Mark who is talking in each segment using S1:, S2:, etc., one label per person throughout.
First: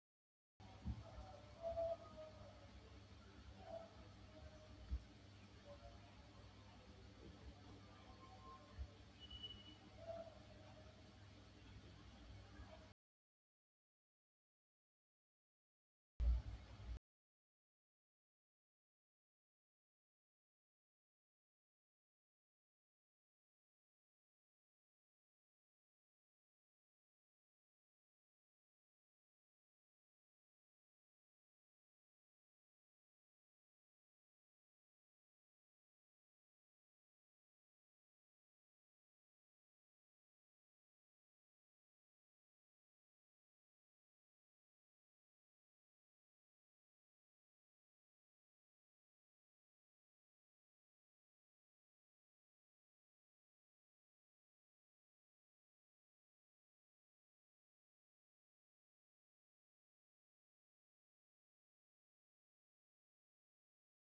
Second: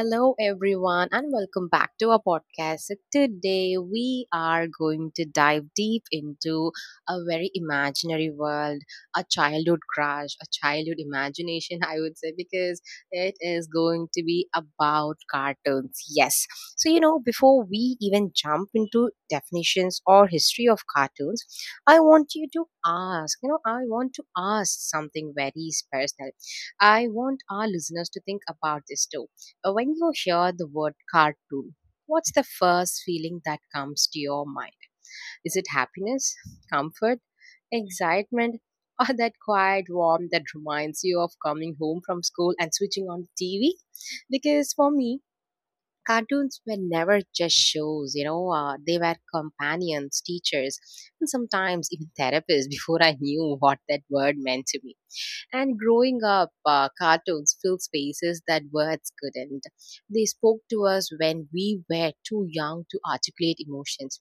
S1: Hello, everyone, and welcome back to our podcast. Today, we are going to dive deep into a very imaginary world, a childhood crush, a childhood imagination, I would say, because it is going to be about cartoons. Yes. So, you know, before we even jump into definitions or history of cartoons, I want to ask something very personal. I want our listeners to think about this too. When you hear the word cartoon, what's the first feeling that comes to your mind? Is it happiness, comfort, excitement, or that quiet warmth that reminds you of coming home from school and switching on the TV? Because for me, cartoons were never just shows, they were companions, teachers, and sometimes even therapists before I knew what that word meant to me. And growing up, cartoons filled spaces that words couldn't. They spoke to us when we were too young to articulate emotions.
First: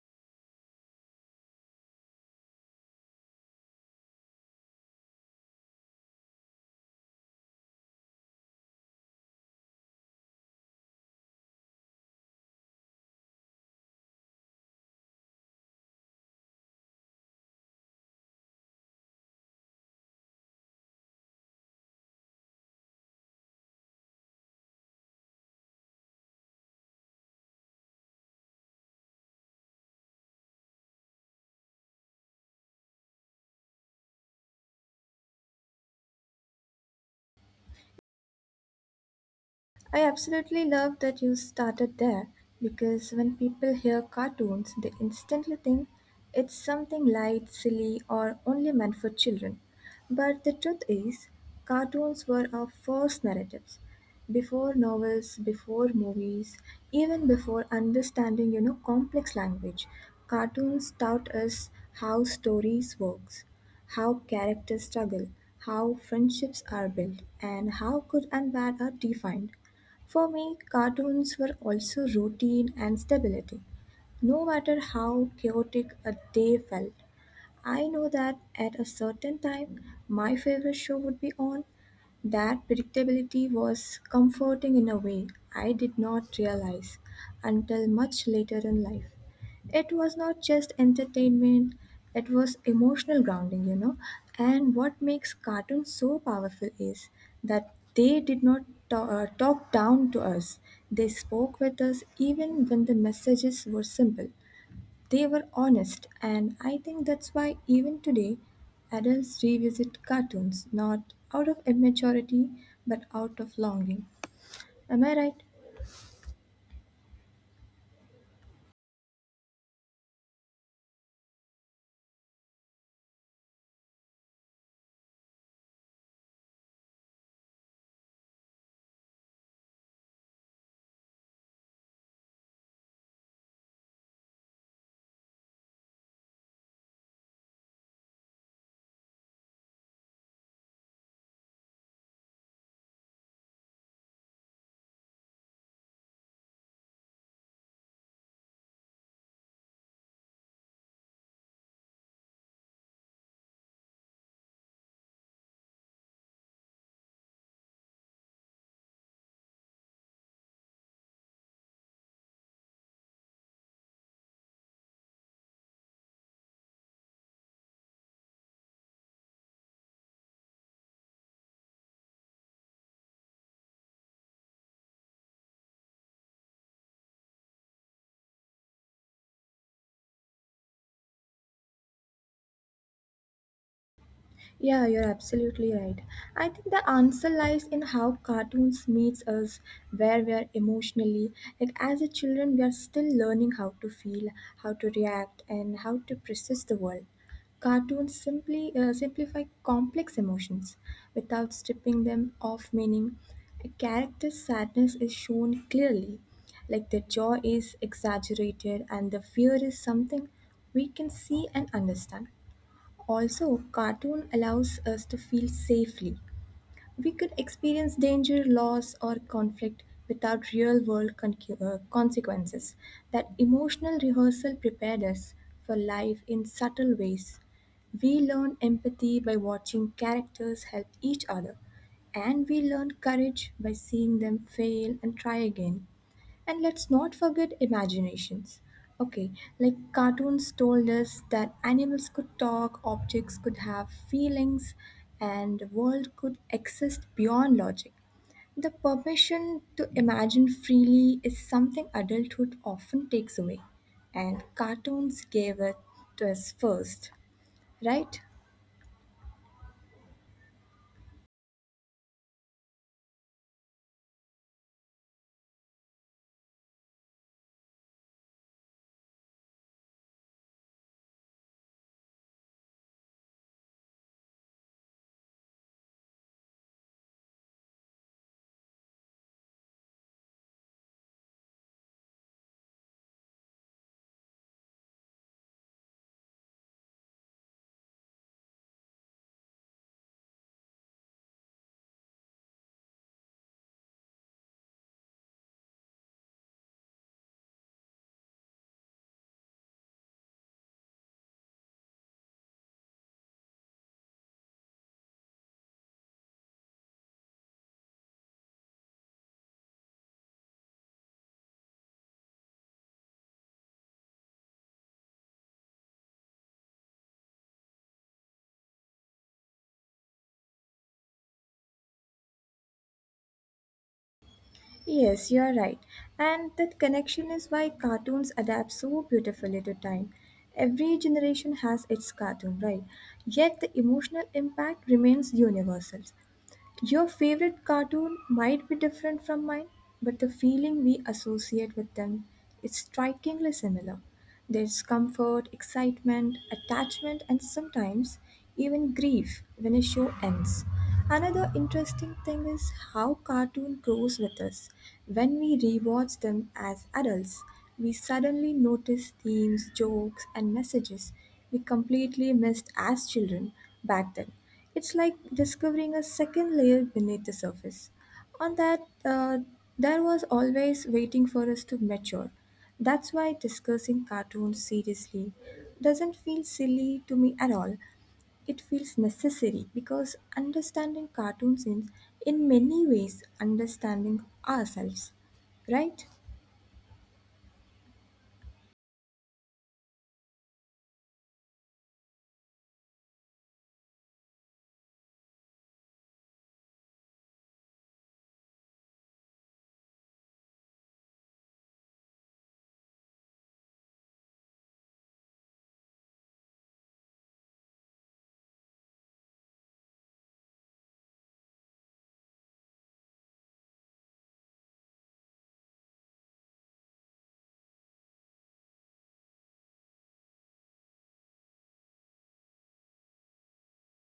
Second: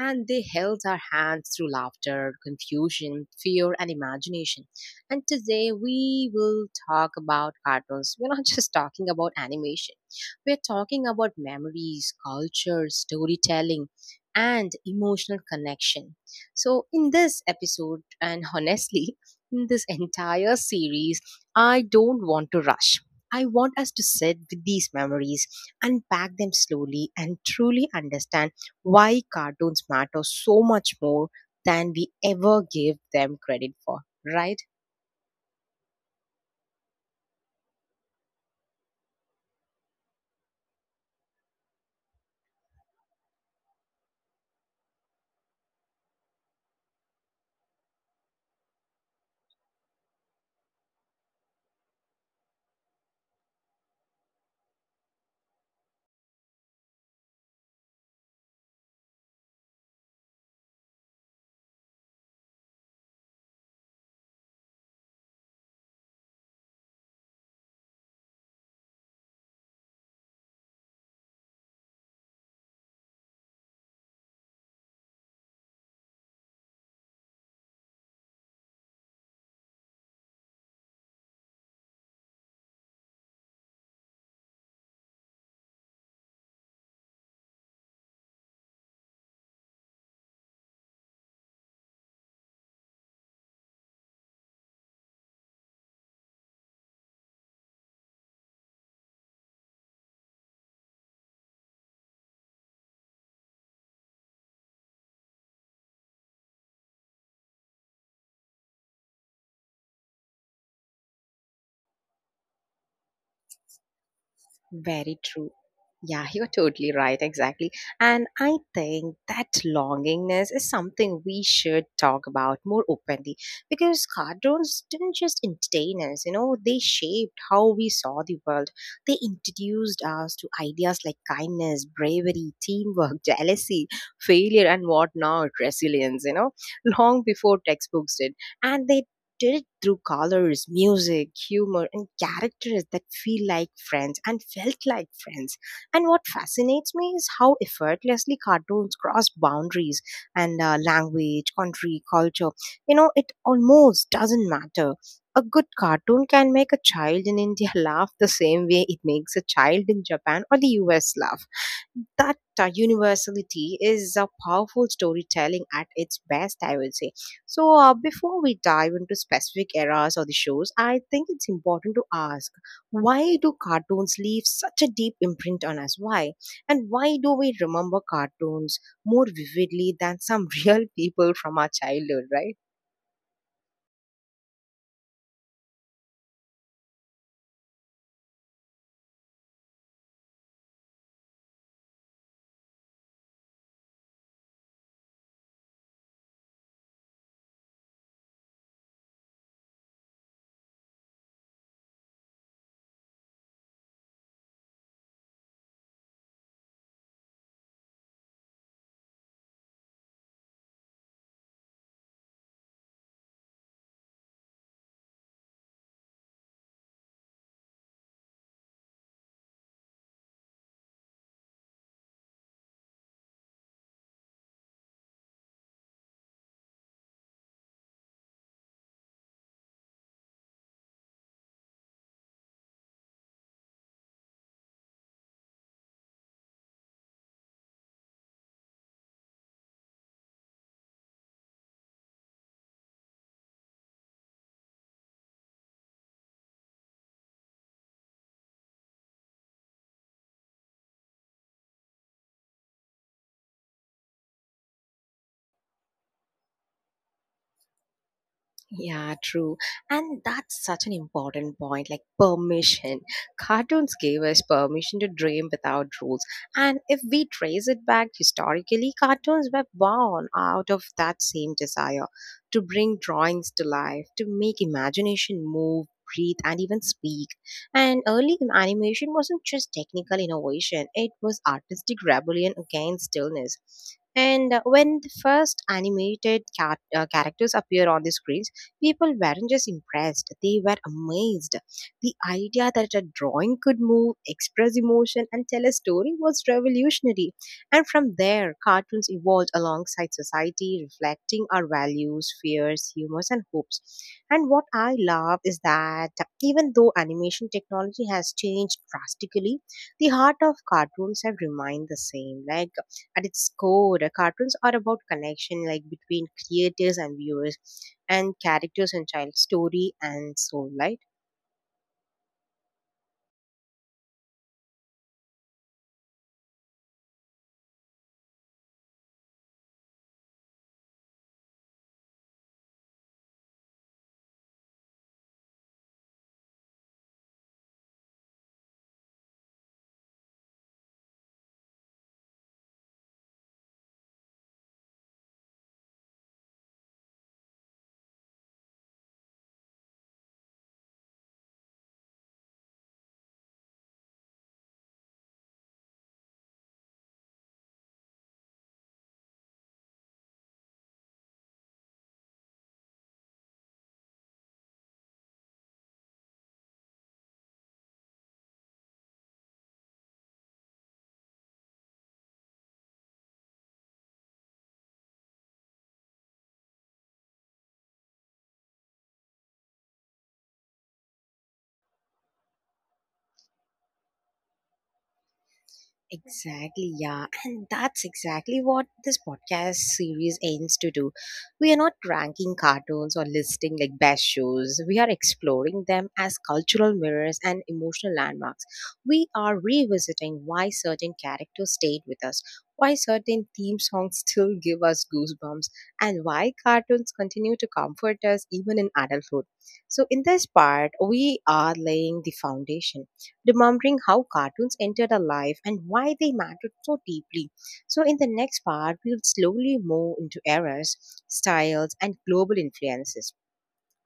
S1: And they held our hands through laughter, confusion, fear, and imagination. And today we will talk about cartoons. We're not just talking about animation, we're talking about memories, culture, storytelling, and emotional connection. So, in this episode, and honestly, in this entire series, I don't want to rush. I want us to sit with these memories, unpack them slowly, and truly understand why cartoons matter so much more than we ever give them credit for, right?
S2: I absolutely love that you started there because when people hear cartoons, they instantly think it's something light, silly, or only meant for children. But the truth is, cartoons were our first narratives. Before novels, before movies, even before understanding, complex language, cartoons taught us how stories works, how characters struggle, how friendships are built, and how good and bad are defined. For me, cartoons were also routine and stability. No matter how chaotic a day felt, I know that at a certain time my favorite show would be on. That predictability was comforting in a way I did not realize until much later in life. It was not just entertainment, it was emotional grounding. And what makes cartoons so powerful is that they did not talk down to us, they spoke with us even when the messages were simple. They were honest, and I think that's why even today adults revisit cartoons not out of immaturity but out of longing. Am I
S1: Very
S2: right?
S1: true. Yeah, you're totally right. Exactly. And I think that longingness is something we should talk about more openly because cartoons didn't just entertain us, you know, they shaped how we saw the world. They introduced us to ideas like kindness, bravery, teamwork, jealousy, failure, and whatnot, resilience, you know, long before textbooks did. And they did it through colors, music, humor, and characters that feel like friends and felt like friends. And what fascinates me is how effortlessly cartoons cross boundaries and language, country, culture. You know, it almost doesn't matter. A good cartoon can make a child in India laugh the same way it makes a child in Japan or the US laugh. That universality is a powerful storytelling at its best, I would say. So, before we dive into specific eras or the shows, I think it's important to ask, why do cartoons leave such a deep imprint on us? Why? And why do we remember cartoons more vividly than some real people from our childhood, right?
S2: Yeah, you're absolutely right. I think the answer lies in how cartoons meets us where we are emotionally. Like as a children, we are still learning how to feel, how to react, and how to process the world. Cartoons simply simplify complex emotions without stripping them of meaning. A character's sadness is shown clearly, like the joy is exaggerated and the fear is something we can see and understand also, cartoon allows us to feel safely. We could experience danger, loss, or conflict without real world consequences. That emotional rehearsal prepared us for life in subtle ways. We learn empathy by watching characters help each other, and we learn courage by seeing them fail and try again. And let's not forget imaginations. Okay, like cartoons told us that animals could talk, objects could have feelings, and the world could exist beyond logic. The permission to imagine freely is something adulthood often takes away, and cartoons gave it to us first, right?
S1: Yeah, true. And that's such an important point, like permission. Cartoons gave us permission to dream without rules. And if we trace it back historically, cartoons were born out of that same desire to bring drawings to life, to make imagination move, breathe, and even speak. And early animation wasn't just technical innovation, it was artistic rebellion against stillness. And when the first animated characters appear on the screens, people weren't just impressed, they were amazed. The idea that a drawing could move, express emotion, and tell a story was revolutionary. And from there, cartoons evolved alongside society, reflecting our values, fears, humors, and hopes. And what I love is that even though animation technology has changed drastically, the heart of cartoons have remained the same. Like at its core, cartoons are about connection, like between creators and viewers and characters and child story and soul life.
S2: Yes, you are right. And that connection is why cartoons adapt so beautifully to time. Every generation has its cartoon, right? Yet the emotional impact remains universal. Your favorite cartoon might be different from mine, but the feeling we associate with them is strikingly similar. There's comfort, excitement, attachment, and sometimes even grief when a show ends. Another interesting thing is how cartoon grows with us. When we rewatch them as adults, we suddenly notice themes, jokes, and messages we completely missed as children back then. It's like discovering a second layer beneath the surface on that there was always waiting for us to mature. That's why discussing cartoons seriously doesn't feel silly to me at all. It feels necessary because understanding cartoons is in many ways understanding ourselves, right?
S1: Exactly, yeah. And that's exactly what this podcast series aims to do. We are not ranking cartoons or listing like best shows. We are exploring them as cultural mirrors and emotional landmarks. We are revisiting why certain characters stayed with us, why certain theme songs still give us goosebumps, and why cartoons continue to comfort us even in adulthood. So, in this part, we are laying the foundation, remembering how cartoons entered our life and why they mattered so deeply. So, in the next part, we'll slowly move into eras, styles, and global influences,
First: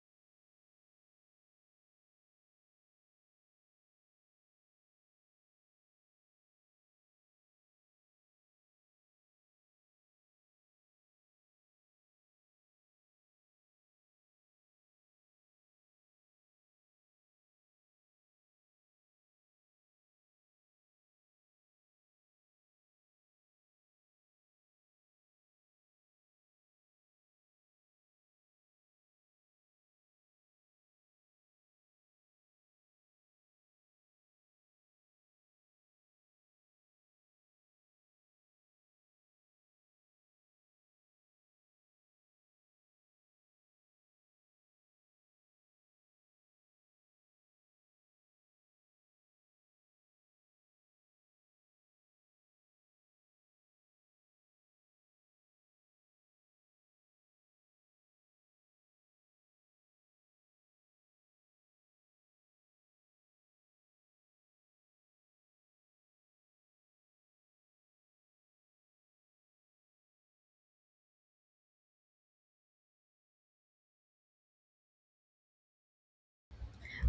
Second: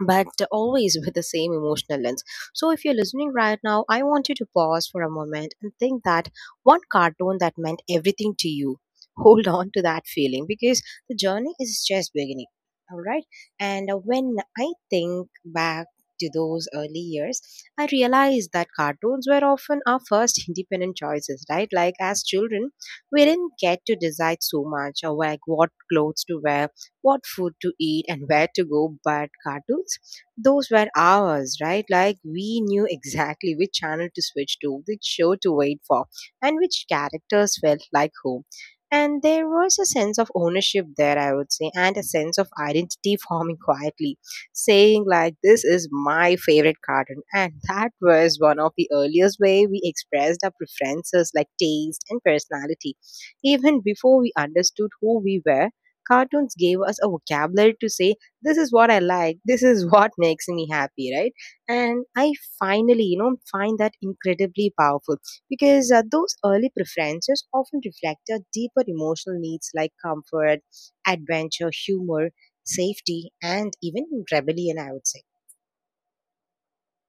S1: but always with the same emotional lens. So, if you're listening right now, I want you to pause for a moment and think that one cartoon that meant everything to you. Hold on to that feeling because the journey is just beginning. All right. And when I think back to those early years, I realized that cartoons were often our first independent choices, right? Like, as children, we didn't get to decide so much, or like what clothes to wear, what food to eat, and where to go, but cartoons, those were ours, right? Like we knew exactly which channel to switch to, which show to wait for, and which characters felt like whom. And there was a sense of ownership there, I would say, and a sense of identity forming quietly, saying like this is my favorite cartoon. And that was one of the earliest way we expressed our preferences like taste and personality, even before we understood who we were. Cartoons gave us a vocabulary to say, this is what I like, this is what makes me happy, right? And I finally, you know, find that incredibly powerful because those early preferences often reflect our deeper emotional needs like comfort, adventure, humor, safety, and even rebellion, I would say.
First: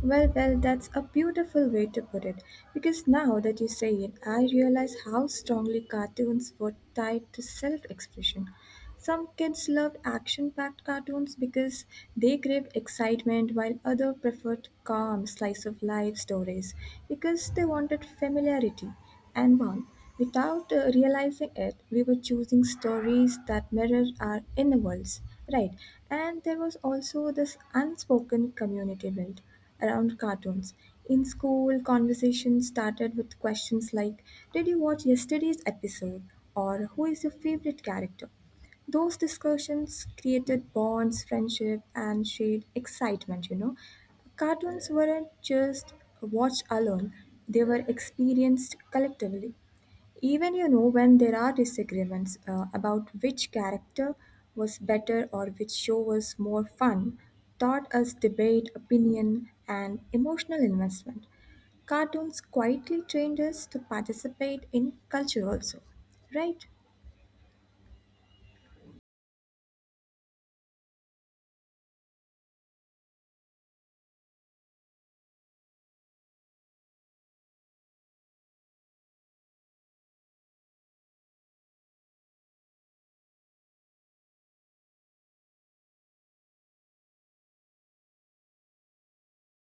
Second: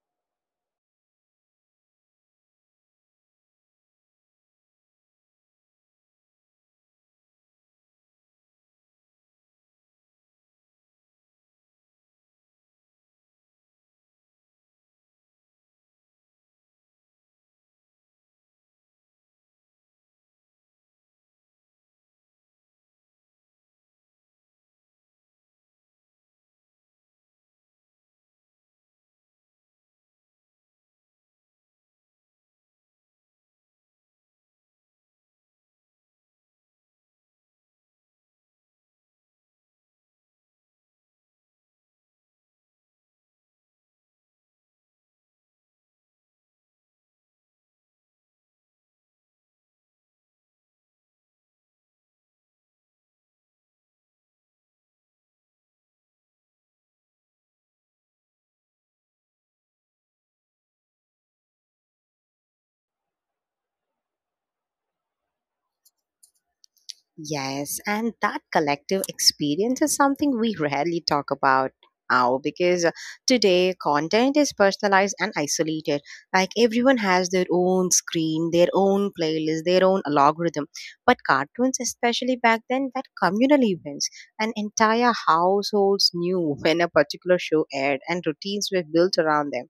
S2: Well, that's a beautiful way to put it because now that you say it I realize how strongly cartoons were tied to self-expression. Some kids loved action packed cartoons because they craved excitement, while others preferred calm, slice of life stories because they wanted familiarity and warmth. Without realizing it, we were choosing stories that mirror our inner worlds. Right, and there was also this unspoken community built around cartoons. In school, conversations started with questions like, "Did you watch yesterday's episode?" or "Who is your favorite character?" Those discussions created bonds, friendship, and shared excitement. Cartoons weren't just watched alone, they were experienced collectively. Even, when there are disagreements about which character was better or which show was more fun, taught us debate, opinion, and emotional investment. Cartoons quietly trained us to participate in culture also, right?
S1: Yes, and that collective experience is something we rarely talk about now because today content is personalized and isolated. Like everyone has their own screen, their own playlist, their own algorithm. But cartoons, especially back then, were communal events. And entire households knew when a particular show aired, and routines were built around them.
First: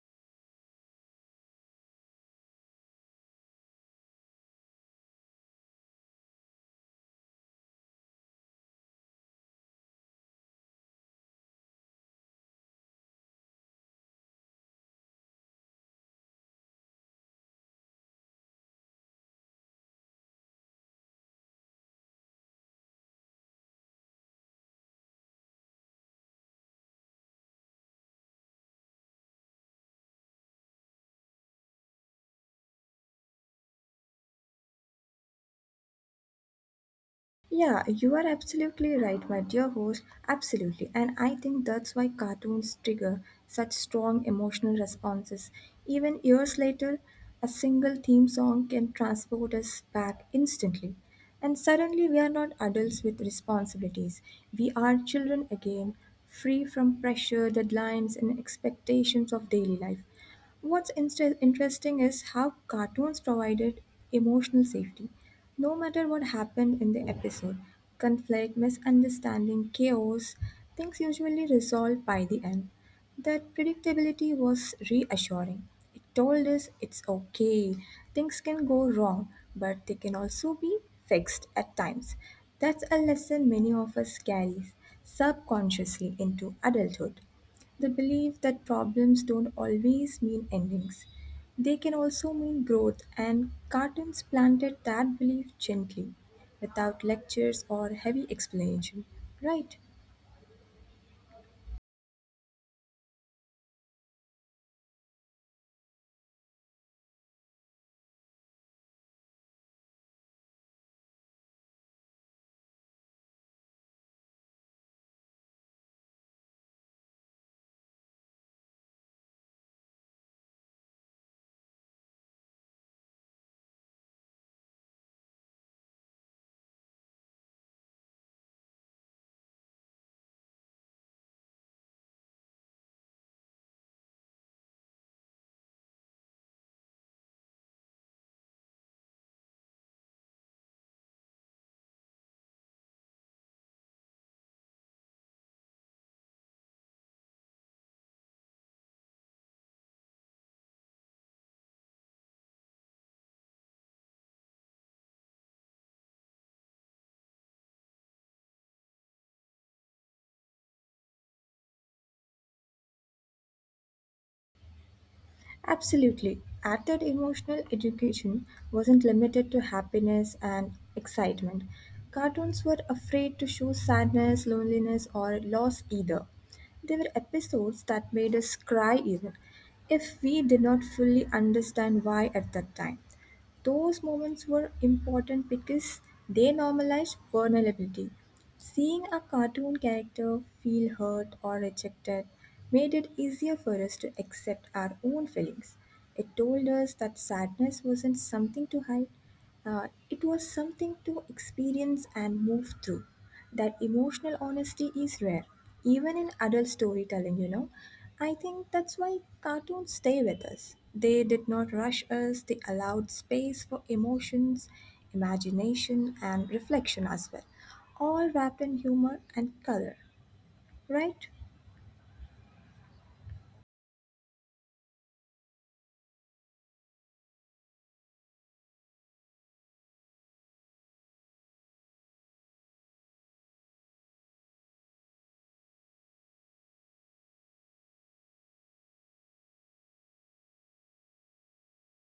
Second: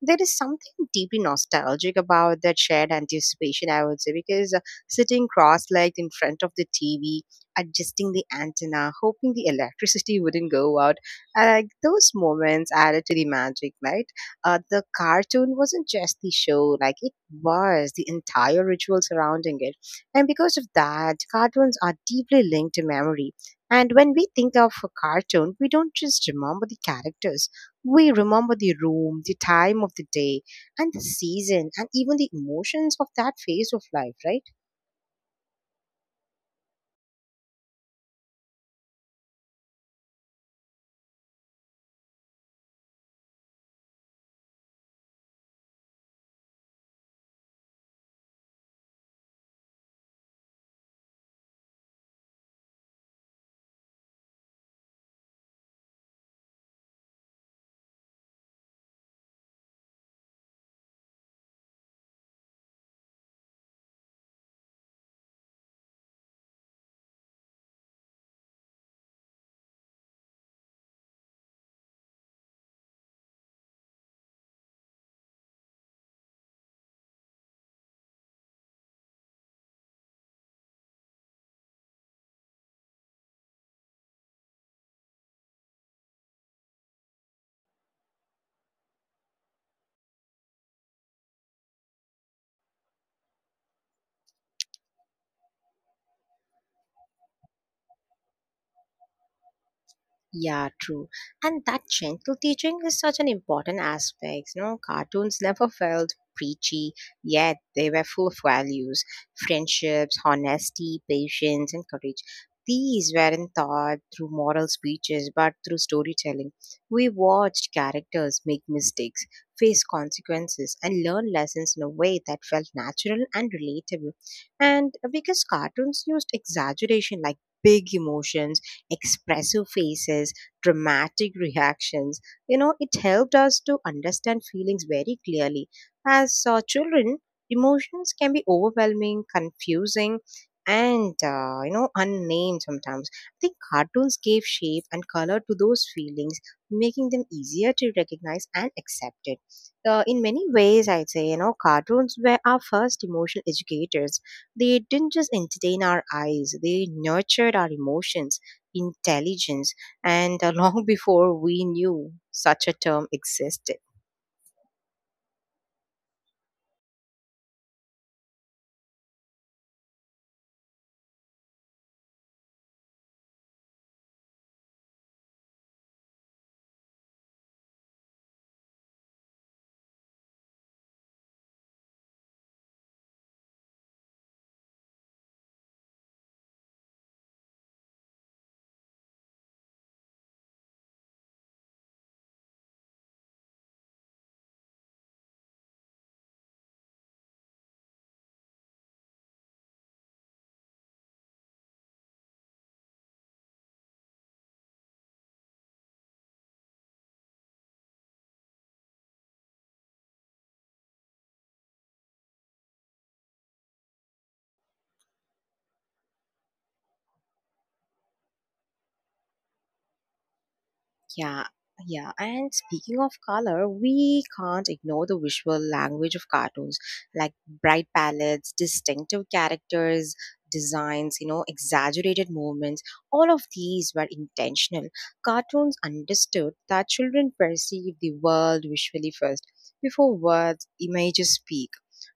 S1: There is something deeply nostalgic about that shared anticipation, I would say, because sitting cross legged in front of the TV, adjusting the antenna, hoping the electricity wouldn't go out. And like those moments added to the magic, right? The cartoon wasn't just the show, like it was the entire ritual surrounding it. And because of that, cartoons are deeply linked to memory. And when we think of a cartoon, we don't just remember the characters. We remember the room, the time of the day, and the season, and even the emotions of that phase of life, right?
S2: Yeah, you are absolutely right, my dear host. Absolutely. And I think that's why cartoons trigger such strong emotional responses. Even years later, a single theme song can transport us back instantly. And suddenly, we are not adults with responsibilities. We are children again, free from pressure, deadlines, and expectations of daily life. What's inst interesting is how cartoons provided emotional safety. No matter what happened in the episode, conflict, misunderstanding, chaos, things usually resolved by the end. That predictability was reassuring. It told us it's okay, things can go wrong, but they can also be fixed at times. That's a lesson many of us carry subconsciously into adulthood, the belief that problems don't always mean endings. They can also mean growth, and Cartons planted that belief gently, without lectures or heavy explanation, right?
S1: Yeah, true. And that gentle teaching is such an important aspect. You know, cartoons never felt preachy, yet they were full of values, friendships, honesty, patience, and courage. These weren't taught through moral speeches, but through storytelling. We watched characters make mistakes, face consequences, and learn lessons in a way that felt natural and relatable. And because cartoons used exaggeration like big emotions, expressive faces, dramatic reactions. You know, it helped us to understand feelings very clearly. As children, emotions can be overwhelming, confusing, and you know, unnamed sometimes. I think cartoons gave shape and color to those feelings, making them easier to recognize and accept it. In many ways, I'd say, you know, cartoons were our first emotional educators, they didn't just entertain our eyes, they nurtured our emotions intelligence, and long before we knew such a term existed.
S2: Absolutely. At that emotional education wasn't limited to happiness and excitement. Cartoons were afraid to show sadness, loneliness, or loss either. There were episodes that made us cry even if we did not fully understand why at that time. Those moments were important because they normalized vulnerability. Seeing a cartoon character feel hurt or rejected made it easier for us to accept our own feelings. It told us that sadness wasn't something to hide, it was something to experience and move through. That emotional honesty is rare, even in adult storytelling. I think that's why cartoons stay with us. They did not rush us, they allowed space for emotions, imagination, and reflection as well, all wrapped in humor and color, right?
S1: Yeah, yeah. And speaking of color, we can't ignore the visual language of cartoons, like bright palettes, distinctive characters, designs, you know, exaggerated movements. All of these were intentional. Cartoons understood that children perceive the world visually first, before words, images speak.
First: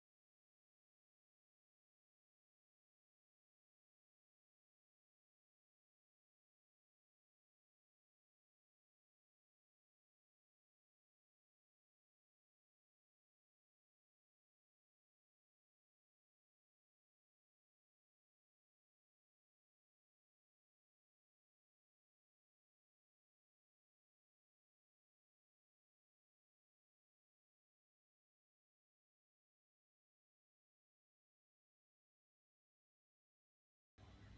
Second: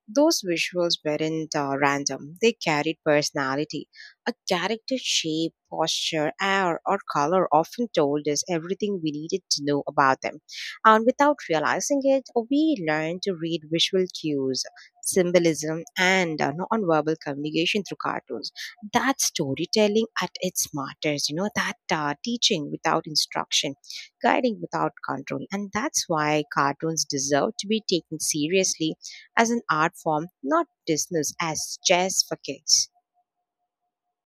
S1: Those visuals weren't random. They carried personality, a character's shape, posture, air, or color often told us everything we needed to know about them. And without realizing it, we learn to read visual cues, symbolism, and nonverbal communication through cartoons. That storytelling at its smartest, you know, that teaching without instruction, guiding without control. And that's why cartoons deserve to be taken seriously as an art form, not dismissed as just for kids.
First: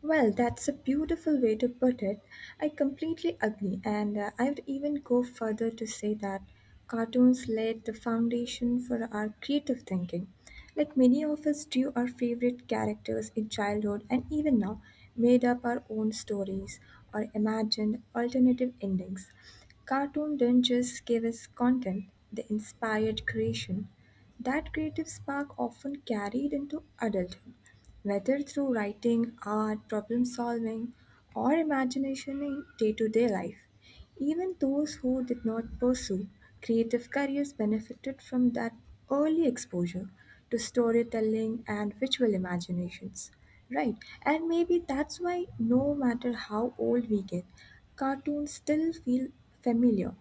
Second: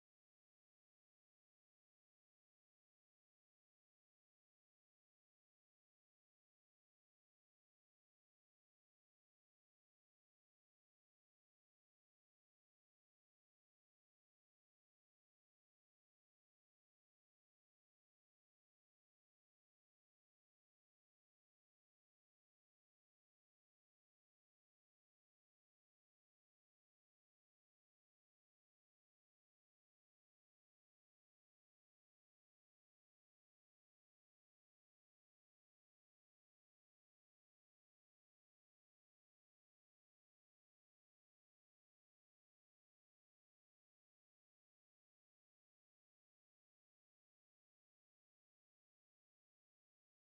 S2: Well, that's a beautiful way to put it. I completely agree, and I would even go further to say that cartoons laid the foundation for our creative thinking. Like many of us drew our favorite characters in childhood and even now, made up our own stories or imagined alternative endings. Cartoon didn't just give us content, they inspired creation. That creative spark often carried into adulthood. Whether through writing, art, problem solving, or imagination in day to day life, even those who did not pursue creative careers benefited from that early exposure to storytelling and visual imaginations. Right, and maybe that's why, no matter how old we get, cartoons still feel familiar.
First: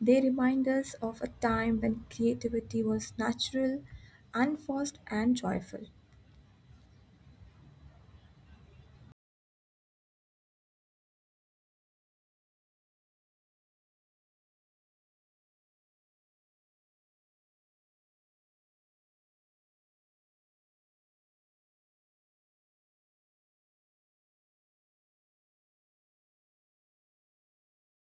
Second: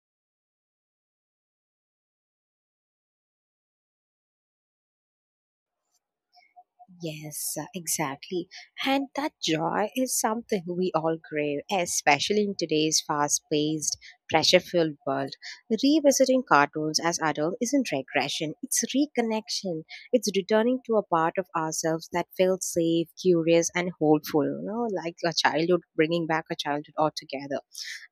S2: They remind us of a time when creativity was natural, unforced, and joyful.
S1: Yes, exactly. And that joy is something we all crave, especially in today's fast paced, pressure filled world. Revisiting cartoons as adults isn't regression, it's reconnection. It's returning to a part of ourselves that felt safe, curious, and hopeful, you know, like a childhood, bringing back a childhood altogether.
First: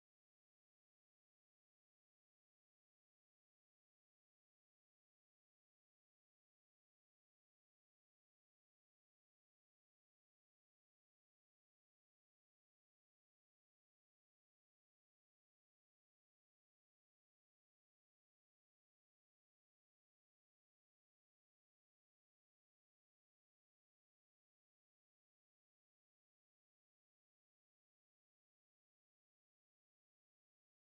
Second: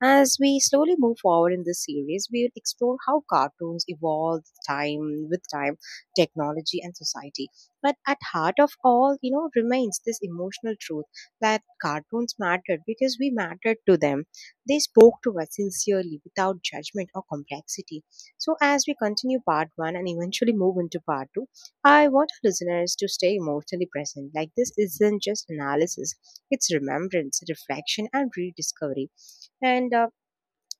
S1: As we slowly move forward in this series, we will explore how cartoons evolve time with time, technology, and society, but at heart of all, you know, remains this emotional truth that cartoons mattered because we mattered to them. They spoke to us sincerely without judgment or complexity. So as we continue part one and eventually move into part two, I want our listeners to stay emotionally present. Like this isn't just analysis, it's remembrance, reflection, and rediscovery. And uh,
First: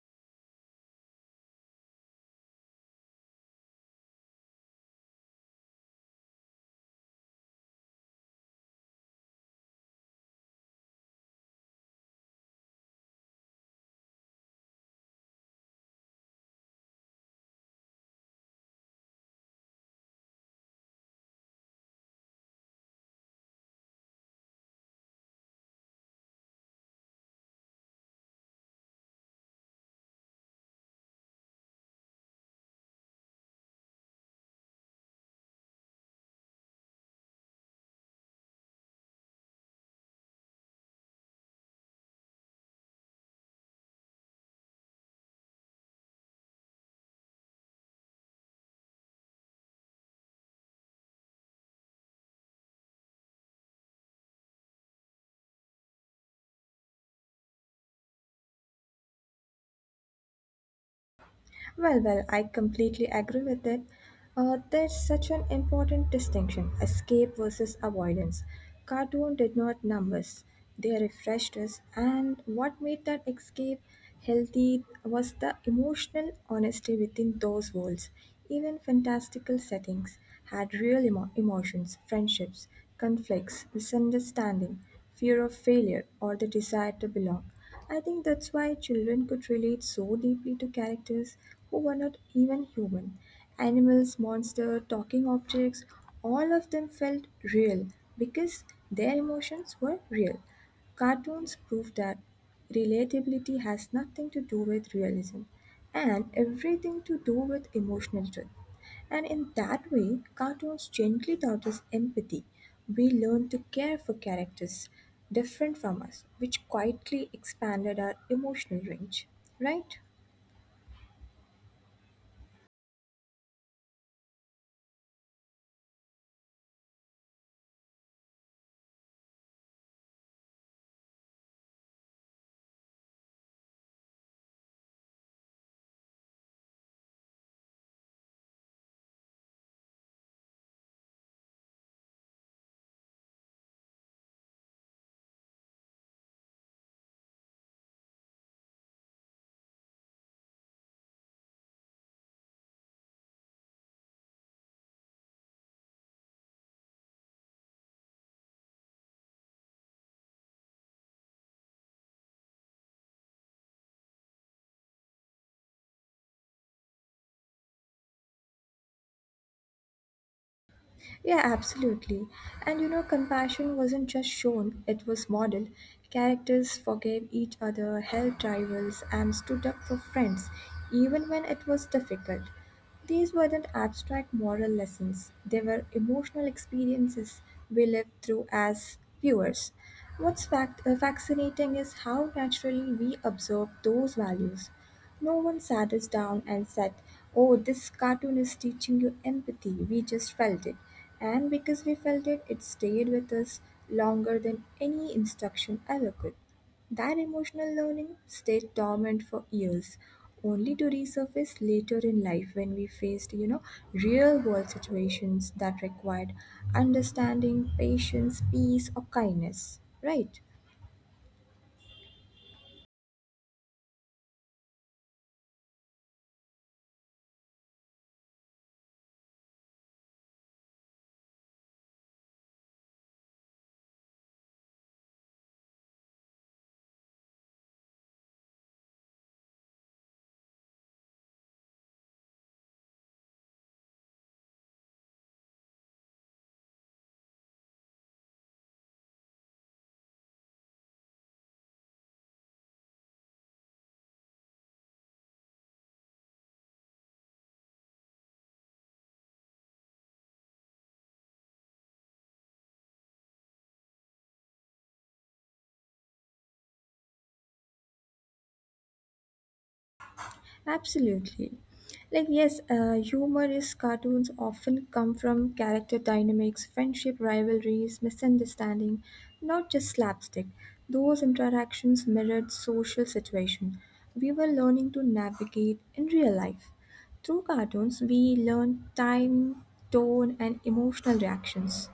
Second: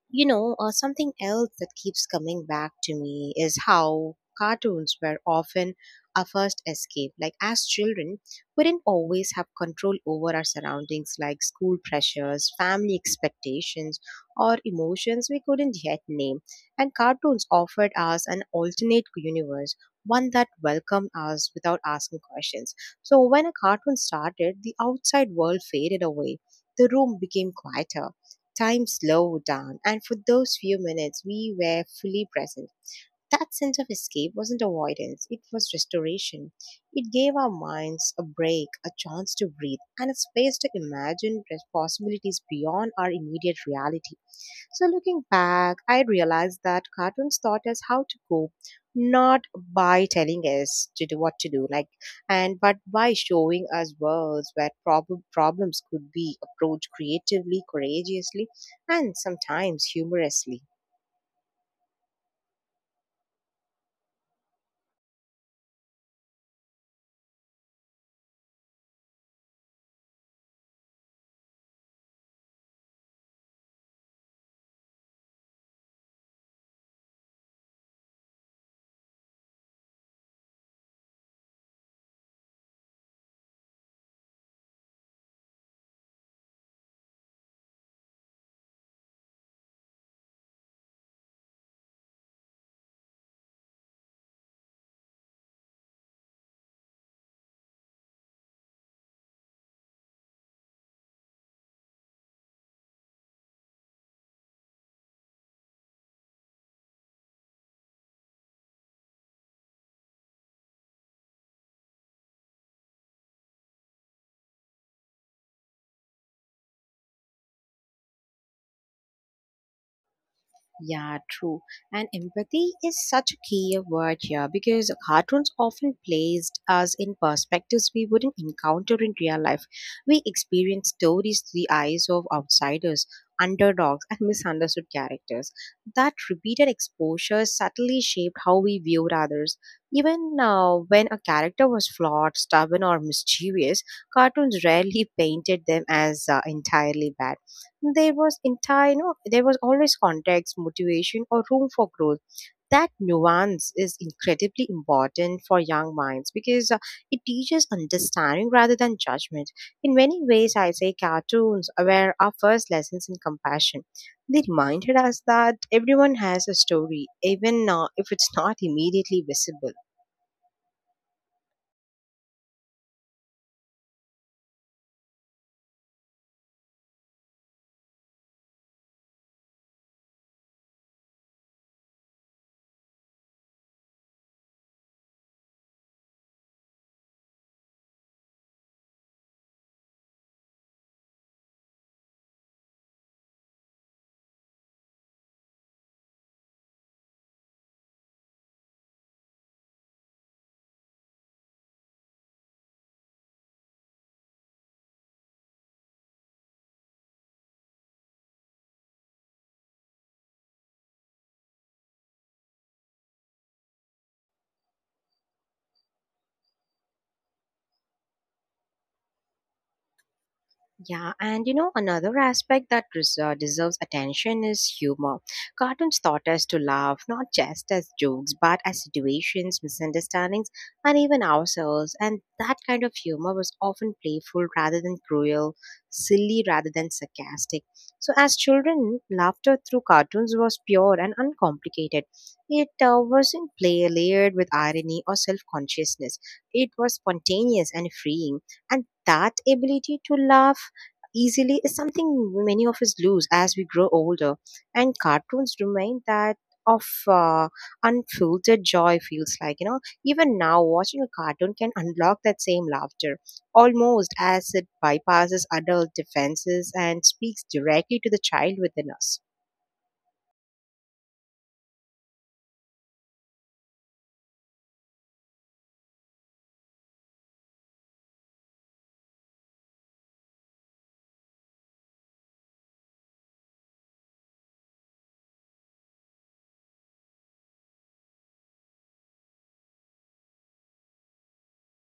S1: you know, uh, something else that keeps coming back to me is how cartoons were often our first escape. Like, as children, we didn't always have control over our surroundings, like school pressures, family expectations, or emotions we couldn't yet name. And cartoons offered us an alternate universe, one that welcomed us without asking questions. So, when a cartoon started, the outside world faded away, the room became quieter. Time slowed down, and for those few minutes, we were fully present. That sense of escape wasn't avoidance, it was restoration. It gave our minds a break, a chance to breathe, and a space to imagine possibilities beyond our immediate reality. So, looking back, I realized that cartoons taught us how to cope, not by telling us to do what to do, like, and but by showing us worlds where problems could be approached creatively, courageously, and sometimes humorously.
S2: Well, I completely agree with it. There's such an important distinction, escape versus avoidance. Cartoon did not numb us, they refreshed us, and what made that escape healthy was the emotional honesty within those worlds. Even fantastical settings had real emotions, friendships, conflicts, misunderstanding, fear of failure, or the desire to belong. I think that's why children could relate so deeply to characters who were not even human. Animals, monsters, talking objects, all of them felt real because their emotions were real. Cartoons prove that relatability has nothing to do with realism and everything to do with emotional truth. And in that way, cartoons gently taught us empathy. We learned to care for characters different from us, which quietly expanded our emotional range. Right?
S1: Yeah, true. And empathy is such a key word here because cartoons often placed us in perspectives we wouldn't encounter in real life. We experience stories through the eyes of outsiders, underdogs, and misunderstood characters. That repeated exposure subtly shaped how we viewed others. Even when a character was flawed, stubborn, or mischievous, cartoons rarely painted them as entirely bad. There was entire you know There was always context, motivation, or room for growth. That nuance is incredibly important for young minds because it teaches understanding rather than judgment. In many ways, I say cartoons were our first lessons in compassion. They reminded us that everyone has a story, even if it's not immediately visible.
S2: Yeah, absolutely. And you know, compassion wasn't just shown, it was modeled. Characters forgave each other, helped rivals, and stood up for friends, even when it was difficult. These weren't abstract moral lessons, they were emotional experiences we lived through as viewers. What's fascinating is how naturally we observe those values. No one sat us down and said, "Oh, this cartoon is teaching you empathy." We just felt it. And because we felt it, it stayed with us longer than any instruction ever could. That emotional learning stayed dormant for years, only to resurface later in life when we faced, real world situations that required understanding, patience, peace, or kindness, right?
S1: Yeah, and another aspect that deserves attention is humor. Cartoons taught us to laugh not just as jokes, but as situations, misunderstandings, and even ourselves. And that kind of humor was often playful rather than cruel, silly rather than sarcastic. So, as children, laughter through cartoons was pure and uncomplicated. It wasn't play layered with irony or self consciousness, it was spontaneous and freeing. And that ability to laugh easily is something many of us lose as we grow older, and cartoons remind that of unfiltered joy feels like, even now watching a cartoon can unlock that same laughter, almost as it bypasses adult defenses and speaks directly to the child within us.
S2: Absolutely. Like, yes, humorous cartoons often come from character dynamics, friendship rivalries, misunderstanding, not just slapstick. Those interactions mirrored social situation we were learning to navigate in real life. Through cartoons, we learned time, tone, and emotional reactions.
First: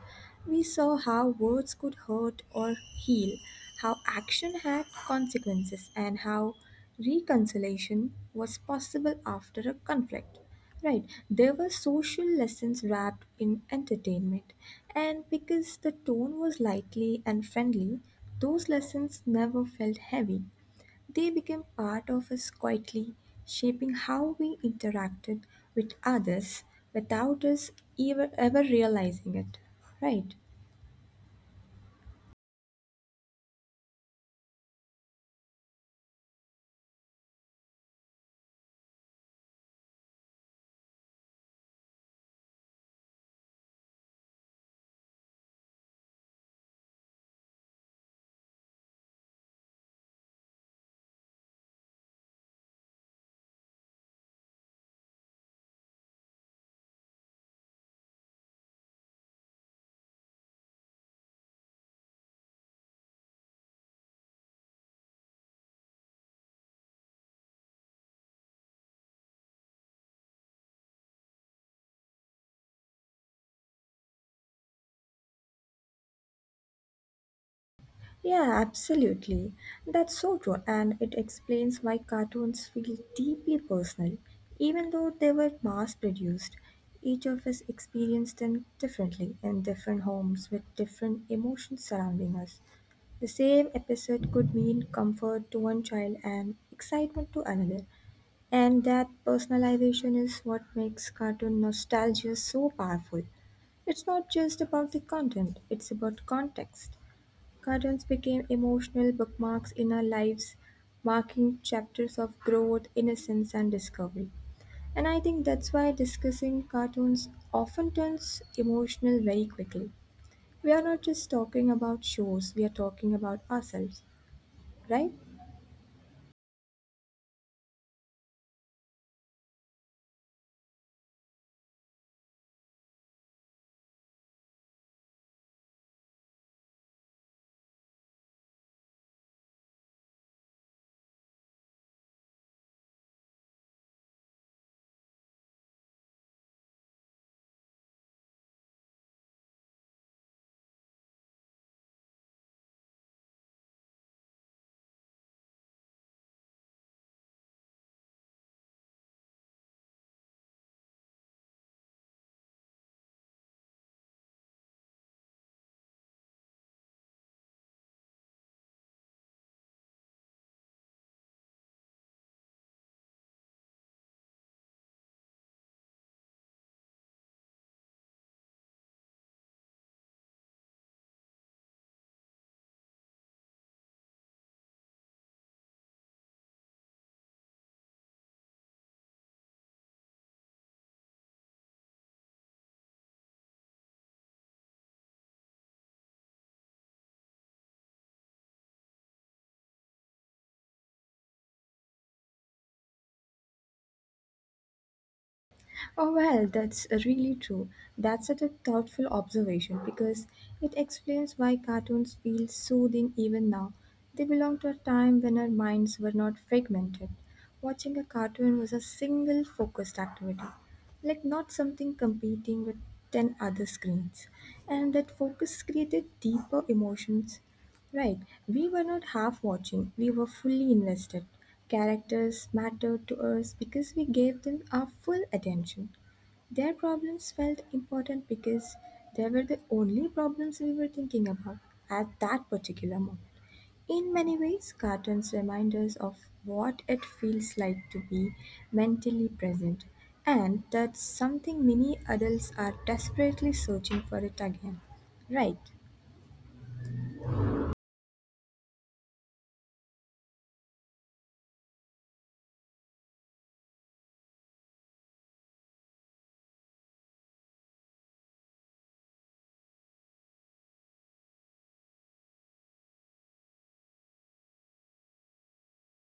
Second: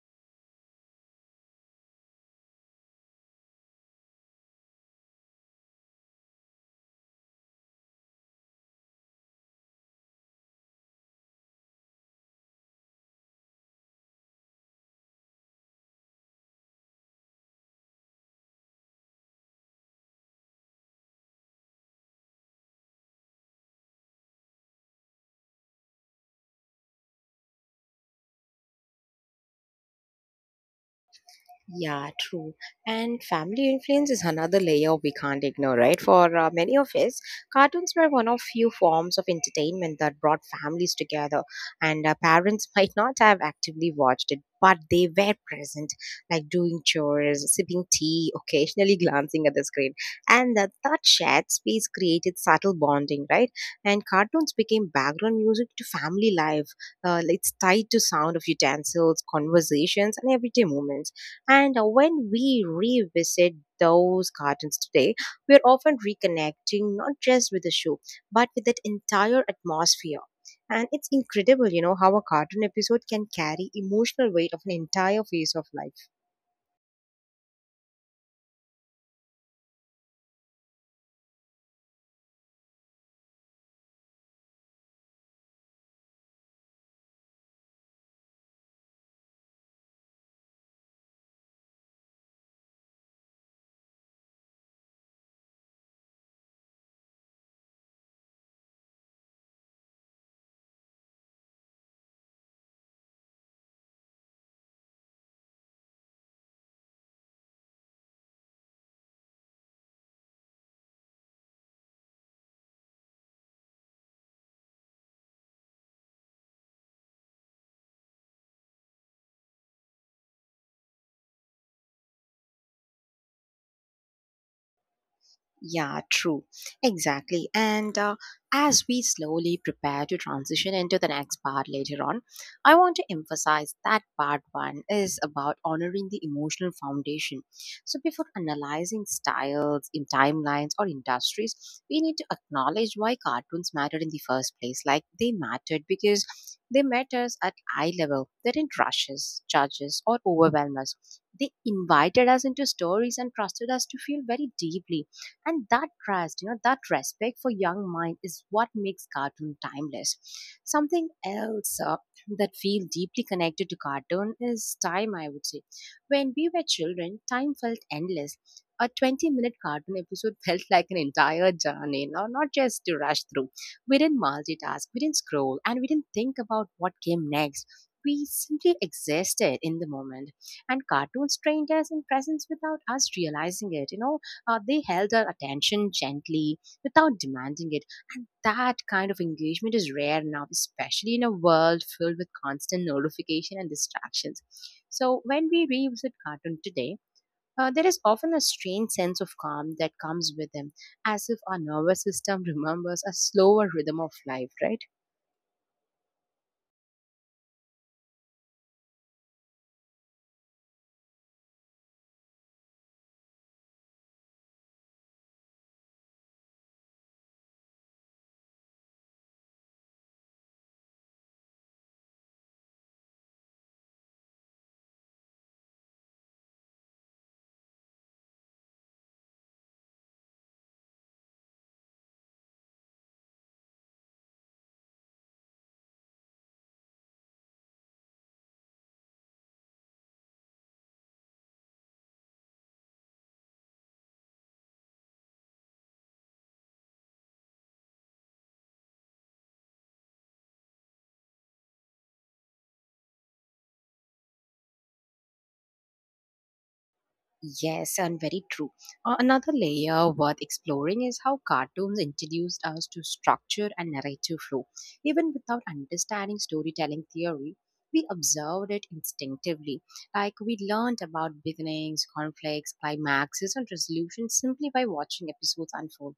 S2: We saw how words could hurt or heal, how action had consequences, and how reconciliation was possible after a conflict. Right, there were social lessons wrapped in entertainment, and because the tone was lightly and friendly, those lessons never felt heavy. They became part of us quietly, shaping how we interacted with others without us ever realizing it. Right.
S1: Yeah, true. And family influence is another layer we can't ignore, right? For many of us, cartoons were one of few forms of entertainment that brought families together. And parents might not have actively watched it, but they were present, like doing chores, sipping tea, occasionally glancing at the screen. And that shared space created subtle bonding, right? And cartoons became background music to family life. Like it's tied to sound of utensils, conversations, and everyday moments. And when we revisit those gardens today, we are often reconnecting not just with the show, but with that entire atmosphere. And it's incredible, how a cartoon episode can carry emotional weight of an entire phase of life.
S2: Yeah, absolutely. That's so true, and it explains why cartoons feel deeply personal. Even though they were mass produced, each of us experienced them differently in different homes with different emotions surrounding us. The same episode could mean comfort to one child and excitement to another. And that personalization is what makes cartoon nostalgia so powerful. It's not just about the content, it's about context. Cartoons became emotional bookmarks in our lives, marking chapters of growth, innocence, and discovery. And I think that's why discussing cartoons often turns emotional very quickly. We are not just talking about shows, we are talking about ourselves, right?
S1: Yeah, true. Exactly. And as we slowly prepare to transition into the next part later on, I want to emphasize that part one is about honoring the emotional foundation. So, before analyzing styles, in timelines, or industries, we need to acknowledge why cartoons mattered in the first place. Like they mattered because they met us at eye level, they didn't rush us, judge us, or overwhelm us. They invited us into stories and trusted us to feel very deeply, and that trust, that respect for young mind is what makes cartoon timeless. Something else that feel deeply connected to cartoon is time, I would say. When we were children, time felt endless. A 20-minute cartoon episode felt like an entire journey, no, not just to rush through. We didn't multitask, we didn't scroll, and we didn't think about what came next. We simply existed in the moment, and cartoons trained us in presence without us realizing it. They held our attention gently without demanding it. And that kind of engagement is rare now, especially in a world filled with constant notification and distractions. So when we revisit cartoon today, there is often a strange sense of calm that comes with them, as if our nervous system remembers a slower rhythm of life, right?
S2: Oh, well, that's really true. That's such a thoughtful observation because it explains why cartoons feel soothing even now. They belong to a time when our minds were not fragmented. Watching a cartoon was a single focused activity, like not something competing with 10 other screens. And that focus created deeper emotions. Right, we were not half watching, we were fully invested. Characters mattered to us because we gave them our full attention. Their problems felt important because they were the only problems we were thinking about at that particular moment. In many ways, cartoons remind us of what it feels like to be mentally present, and that's something many adults are desperately searching for it again. Right?
S1: Yes, and very true. Another layer worth exploring is how cartoons introduced us to structure and narrative flow. Even without understanding storytelling theory, we observed it instinctively. Like we learned about beginnings, conflicts, climaxes, and resolutions simply by watching episodes unfold.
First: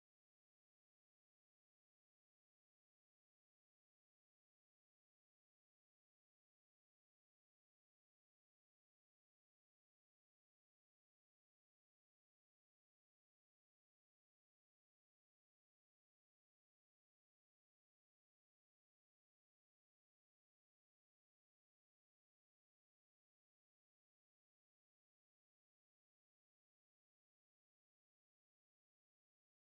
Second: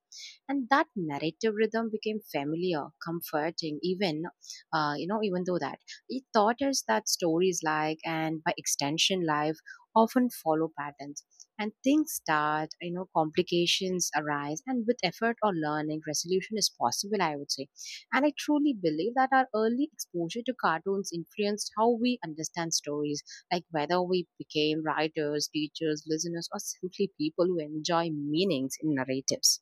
S1: And that narrative rhythm became familiar, comforting, even, even though that it taught us that stories, like, and by extension, life often follow patterns. And things start, complications arise, and with effort or learning, resolution is possible, I would say. And I truly believe that our early exposure to cartoons influenced how we understand stories, like whether we became writers, teachers, listeners, or simply people who enjoy meanings in narratives.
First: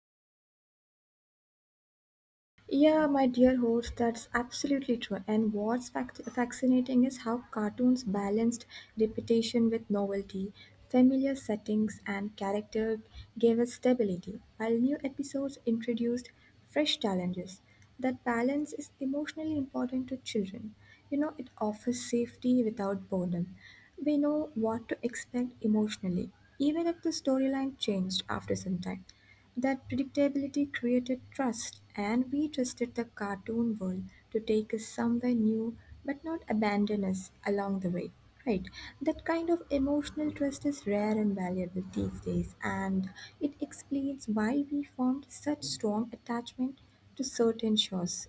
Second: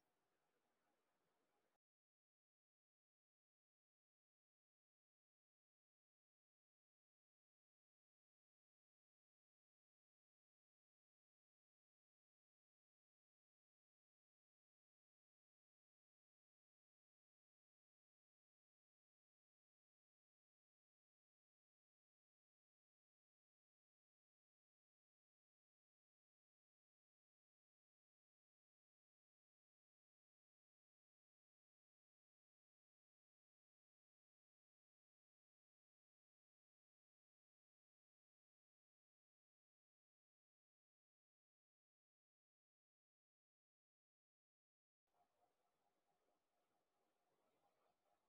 S2: Yeah, my dear host, that's absolutely true. And what's fascinating is how cartoons balanced repetition with novelty. Familiar settings and character gave us stability, while new episodes introduced fresh challenges. That balance is emotionally important to children. It offers safety without boredom. We know what to expect emotionally, even if the storyline changed after some time. That predictability created trust, and we trusted the cartoon world to take us somewhere new but not abandon us along the way. Right. That kind of emotional trust is rare and valuable these days, and it explains why we formed such strong attachment to certain shows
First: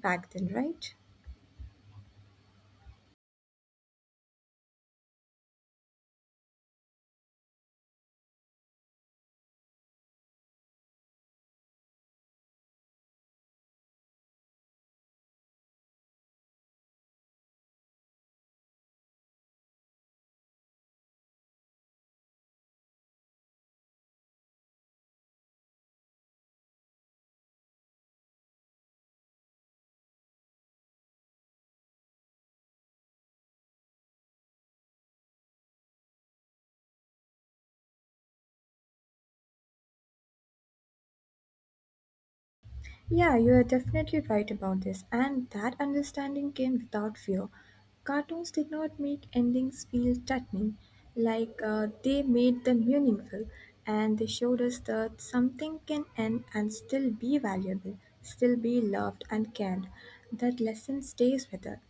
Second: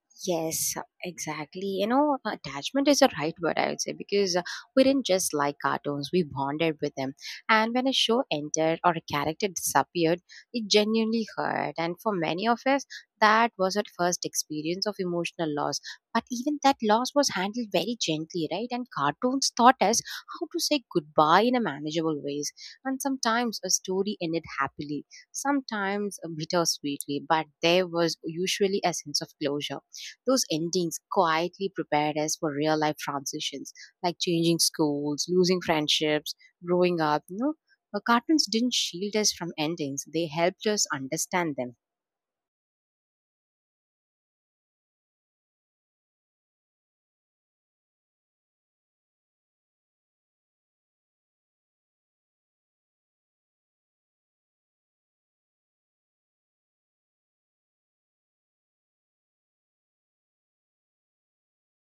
S2: back then,
S1: Yes,
S2: right?
S1: exactly. Attachment is a right word, I would say, because we didn't just like cartoons, we bonded with them. And when a show ended or a character disappeared, it genuinely hurt. And for many of us, that was our first experience of emotional loss. But even that loss was handled very gently, right? And cartoons taught us how to say goodbye in a manageable ways. And sometimes a story ended happily, sometimes bittersweetly, but there was usually a sense of closure. Those endings quietly prepared us for real life transitions, like changing schools, losing friendships, growing up. Cartoons didn't shield us from endings, they helped us understand them.
S2: Yeah, you are definitely right about this, and that understanding came without fear. Cartoons did not make endings feel threatening, like they made them meaningful, and they showed us that something can end and still be valuable, still be loved and cared. That lesson stays with us.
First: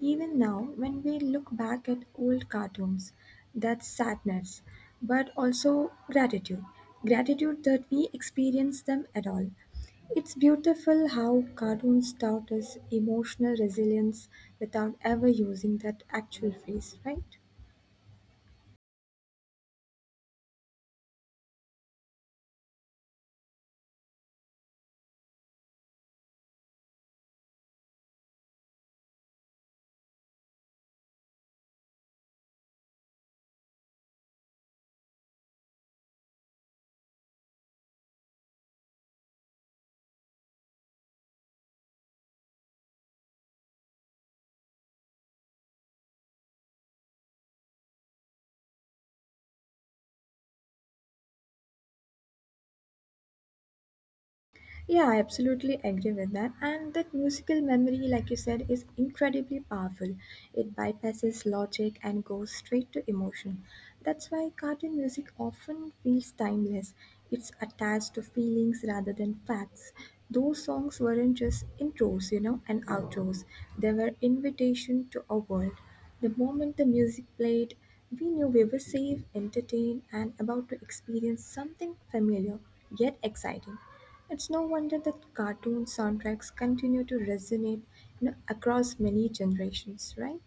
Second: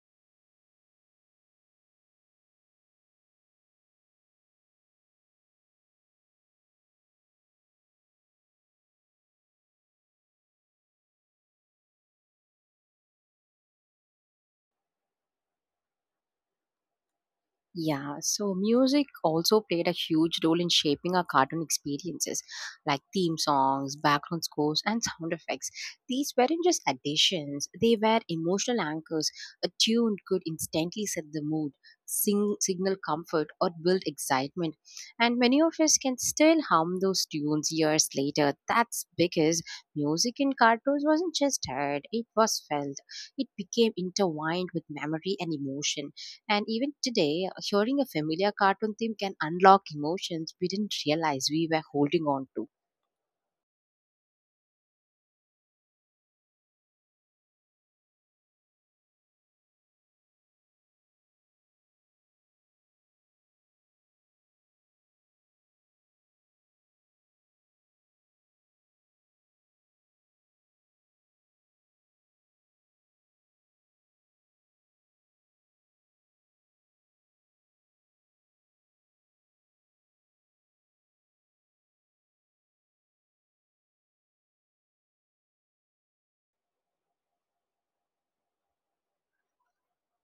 S2: Even now, when we look back at old cartoons, that's sadness, but also gratitude. Gratitude that we experienced them at all. It's beautiful how cartoons taught us emotional resilience without ever using that actual phrase, right?
S1: Yeah, so music also played a huge role in shaping our cartoon experiences, like theme songs, background scores, and sound effects. These weren't just additions, they were emotional anchors. A tune could instantly set the mood, signal comfort, or build excitement. And many of us can still hum those tunes years later. That's because music in cartoons wasn't just heard, it was felt. It became intertwined with memory and emotion, and even today, hearing a familiar cartoon theme can unlock emotions we didn't realize we were holding on to.
S2: Yeah, I absolutely agree with that. And that musical memory, like you said, is incredibly powerful. It bypasses logic and goes straight to emotion. That's why cartoon music often feels timeless. It's attached to feelings rather than facts. Those songs weren't just intros and outros. They were invitation to a world. The moment the music played, we knew we were safe, entertained, and about to experience something familiar yet exciting. It's no wonder that cartoon soundtracks continue to resonate across many generations, right?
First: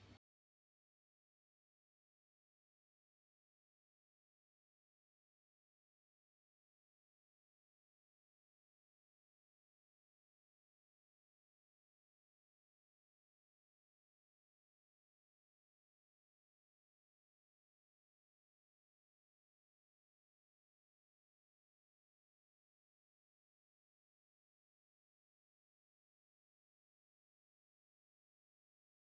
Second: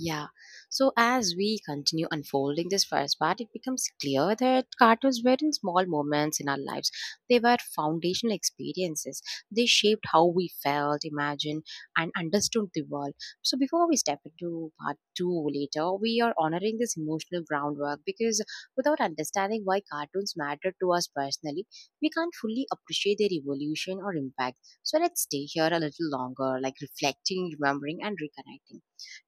S1: Yeah. So as we continue unfolding this first part, it becomes clear that cartoons weren't small moments in our lives. They were foundational experiences. They shaped how we felt, imagined, and understood the world. So before we step into part two later, we are honoring this emotional groundwork, because without understanding why cartoons matter to us personally, we can't fully appreciate their evolution or impact. So let's stay here a little longer, like reflecting, remembering, and reconnecting.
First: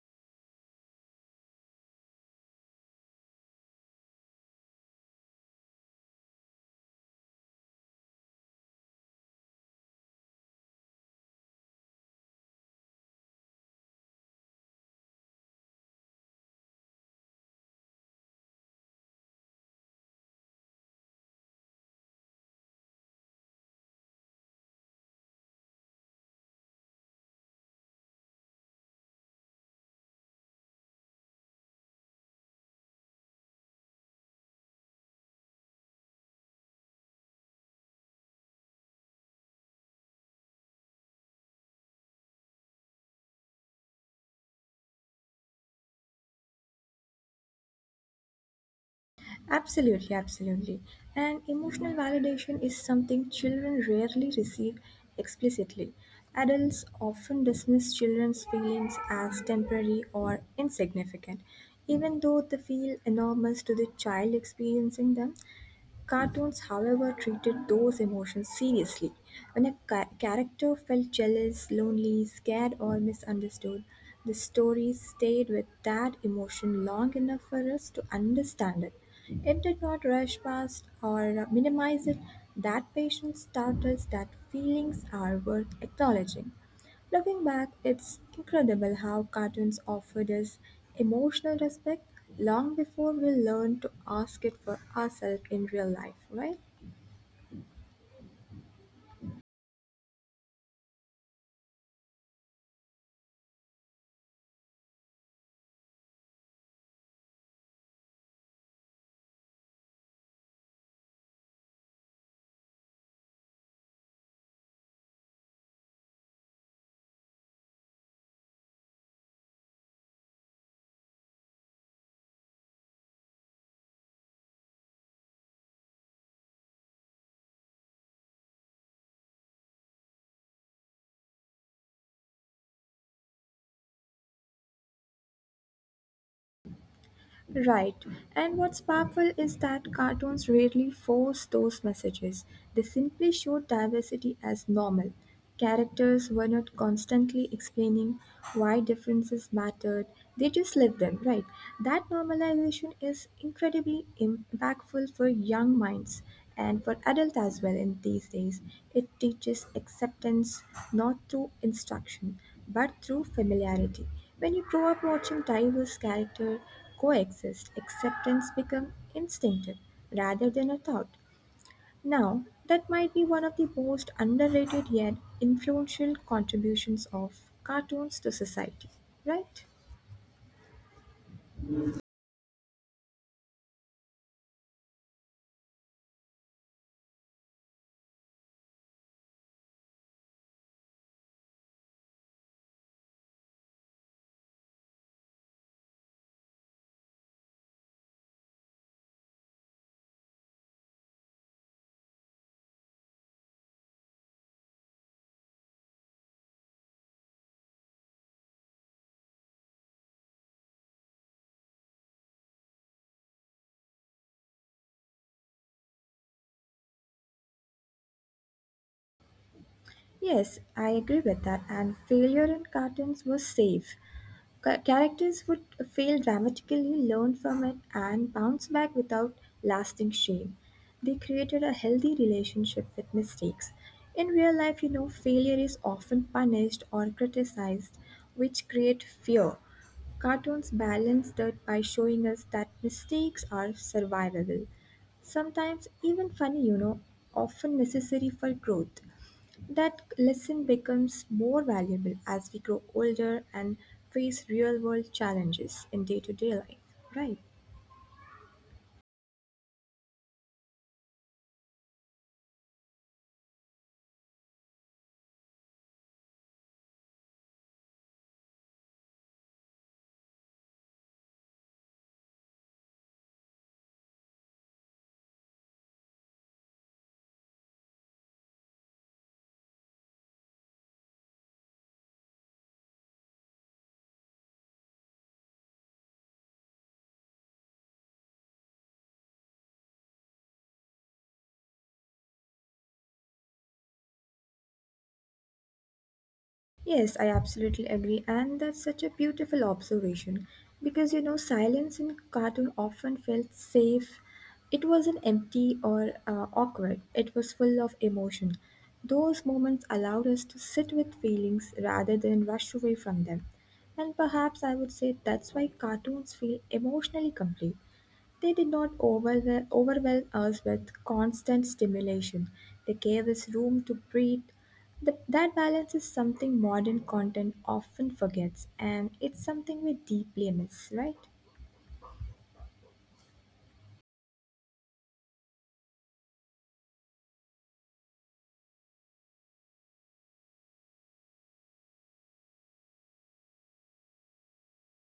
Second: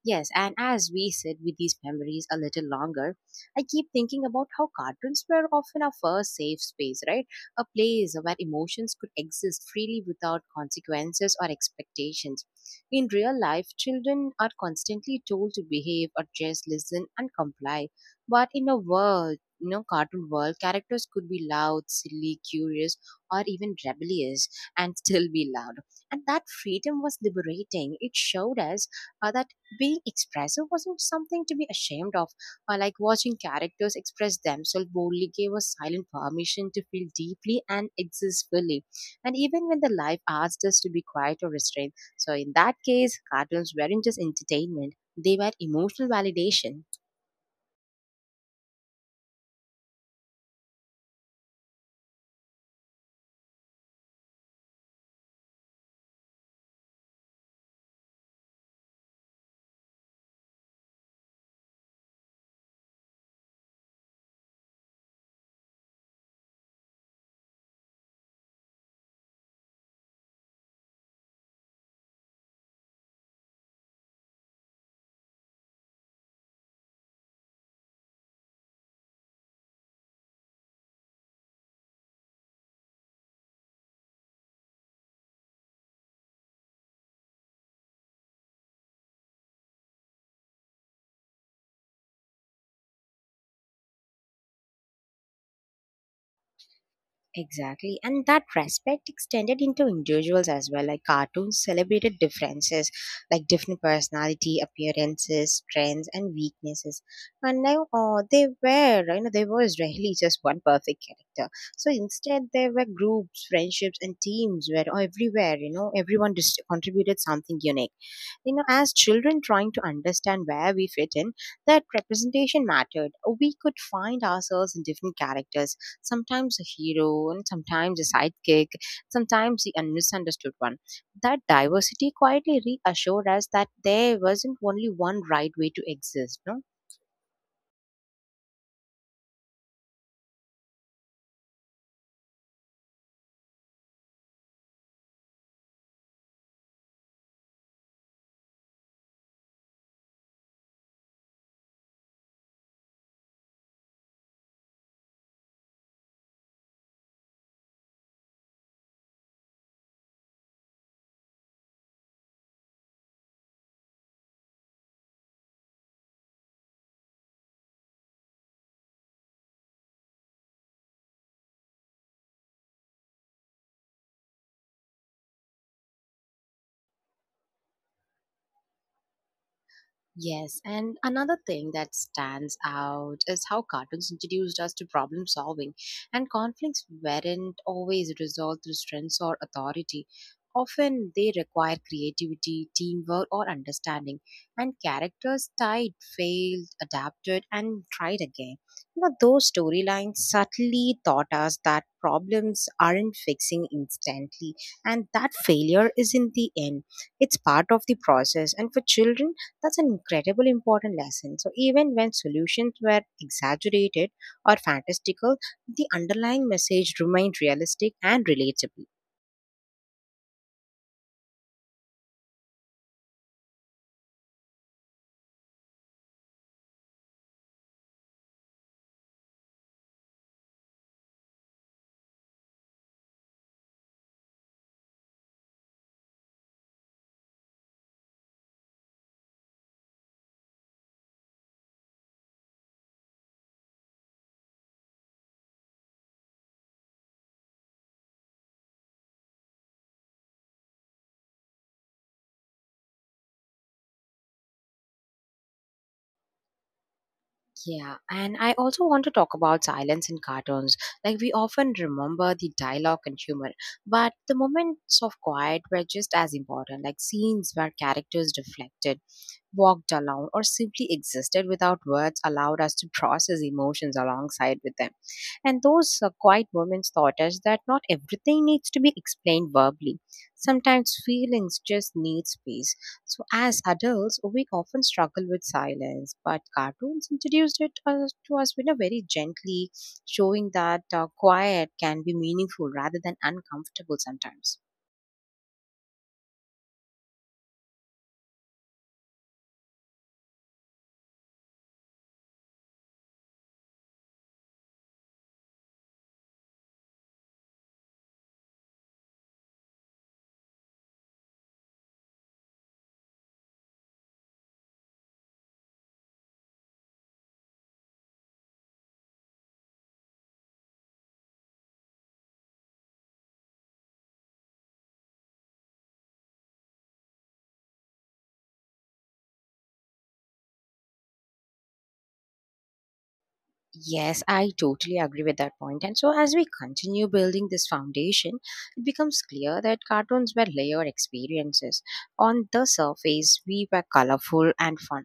S1: Yes, and as we sit with these memories a little longer, I keep thinking about how cartoons were often our first safe space, right? A place where emotions could exist freely without consequences or expectations. In real life, children are constantly told to behave or just listen and comply. But in a world, you know, cartoon world, characters could be loud, silly, curious, or even rebellious and still be loved. And that freedom was liberating. It showed us that being expressive wasn't something to be ashamed of. Like watching characters express themselves boldly gave us silent permission to feel deeply and exist fully. And even when the life asked us to be quiet or restrained. So, in that case, cartoons weren't just entertainment, they were emotional validation.
S2: Absolutely, absolutely. And emotional validation is something children rarely receive explicitly. Adults often dismiss children's feelings as temporary or insignificant, even though they feel enormous to the child experiencing them. Cartoons, however, treated those emotions seriously. When a character felt jealous, lonely, scared, or misunderstood, the story stayed with that emotion long enough for us to understand it. It did not rush past or minimize it. That patience taught us that feelings are worth acknowledging. Looking back, it's incredible how cartoons offered us emotional respect long before we learned to ask it for ourselves in real life, right?
S1: Exactly. And that respect extended into individuals as well. Like cartoons celebrated differences, like different personality, appearances, strengths, and weaknesses. And now they were, you know, there was rarely just one perfect character. So instead, there were groups, friendships, and teams where everyone just contributed something unique. As children trying to understand where we fit in, that representation mattered. We could find ourselves in different characters, sometimes a hero, and sometimes a sidekick, sometimes the misunderstood one. That diversity quietly reassured us that there wasn't only one right way to exist. No?
S2: Right. And what's powerful is that cartoons rarely force those messages. They simply show diversity as normal. Characters were not constantly explaining why differences mattered, they just lived them, right? That normalization is incredibly impactful for young minds and for adults as well in these days. It teaches acceptance not through instruction but through familiarity. When you grow up watching diverse characters coexist, acceptance becomes instinctive rather than a thought. Now, that might be one of the most underrated yet influential contributions of cartoons to society, right?
S1: Yes, and another thing that stands out is how cartoons introduced us to problem solving, and conflicts weren't always resolved through strength or authority. Often they require creativity, teamwork, or understanding, and characters tried, failed, adapted, and tried again. But those storylines subtly taught us that problems aren't fixing instantly, and that failure is in the end. It's part of the process, and for children, that's an incredibly important lesson. So, even when solutions were exaggerated or fantastical, the underlying message remained realistic and relatable.
S2: Yes, I agree with that, and failure in cartoons was safe. Characters would fail dramatically, learn from it, and bounce back without lasting shame. They created a healthy relationship with mistakes. In real life failure is often punished or criticized, which create fear. Cartoons balance that by showing us that mistakes are survivable, sometimes even funny often necessary for growth. That lesson becomes more valuable as we grow older and face real world challenges in day to day life, right?
S1: Yeah, and I also want to talk about silence in cartoons. Like, we often remember the dialogue and humor, but the moments of quiet were just as important, like scenes where characters reflected, walked alone, or simply existed without words allowed us to process emotions alongside with them. And those quiet moments taught us that not everything needs to be explained verbally. Sometimes feelings just need space. So, as adults, we often struggle with silence, but cartoons introduced it to us in a very gently, showing that quiet can be meaningful rather than uncomfortable sometimes.
S2: Yes, I absolutely agree, and that's such a beautiful observation because silence in cartoon often felt safe. It wasn't empty or awkward, it was full of emotion. Those moments allowed us to sit with feelings rather than rush away from them. And perhaps I would say that's why cartoons feel emotionally complete. They did not overwhelm us with constant stimulation. They gave us room to breathe. That balance is something modern content often forgets, and it's something we deeply miss, right?
S1: Yes, I totally agree with that point. And so, as we continue building this foundation, it becomes clear that cartoons were layered experiences. On the surface, we were colorful and fun.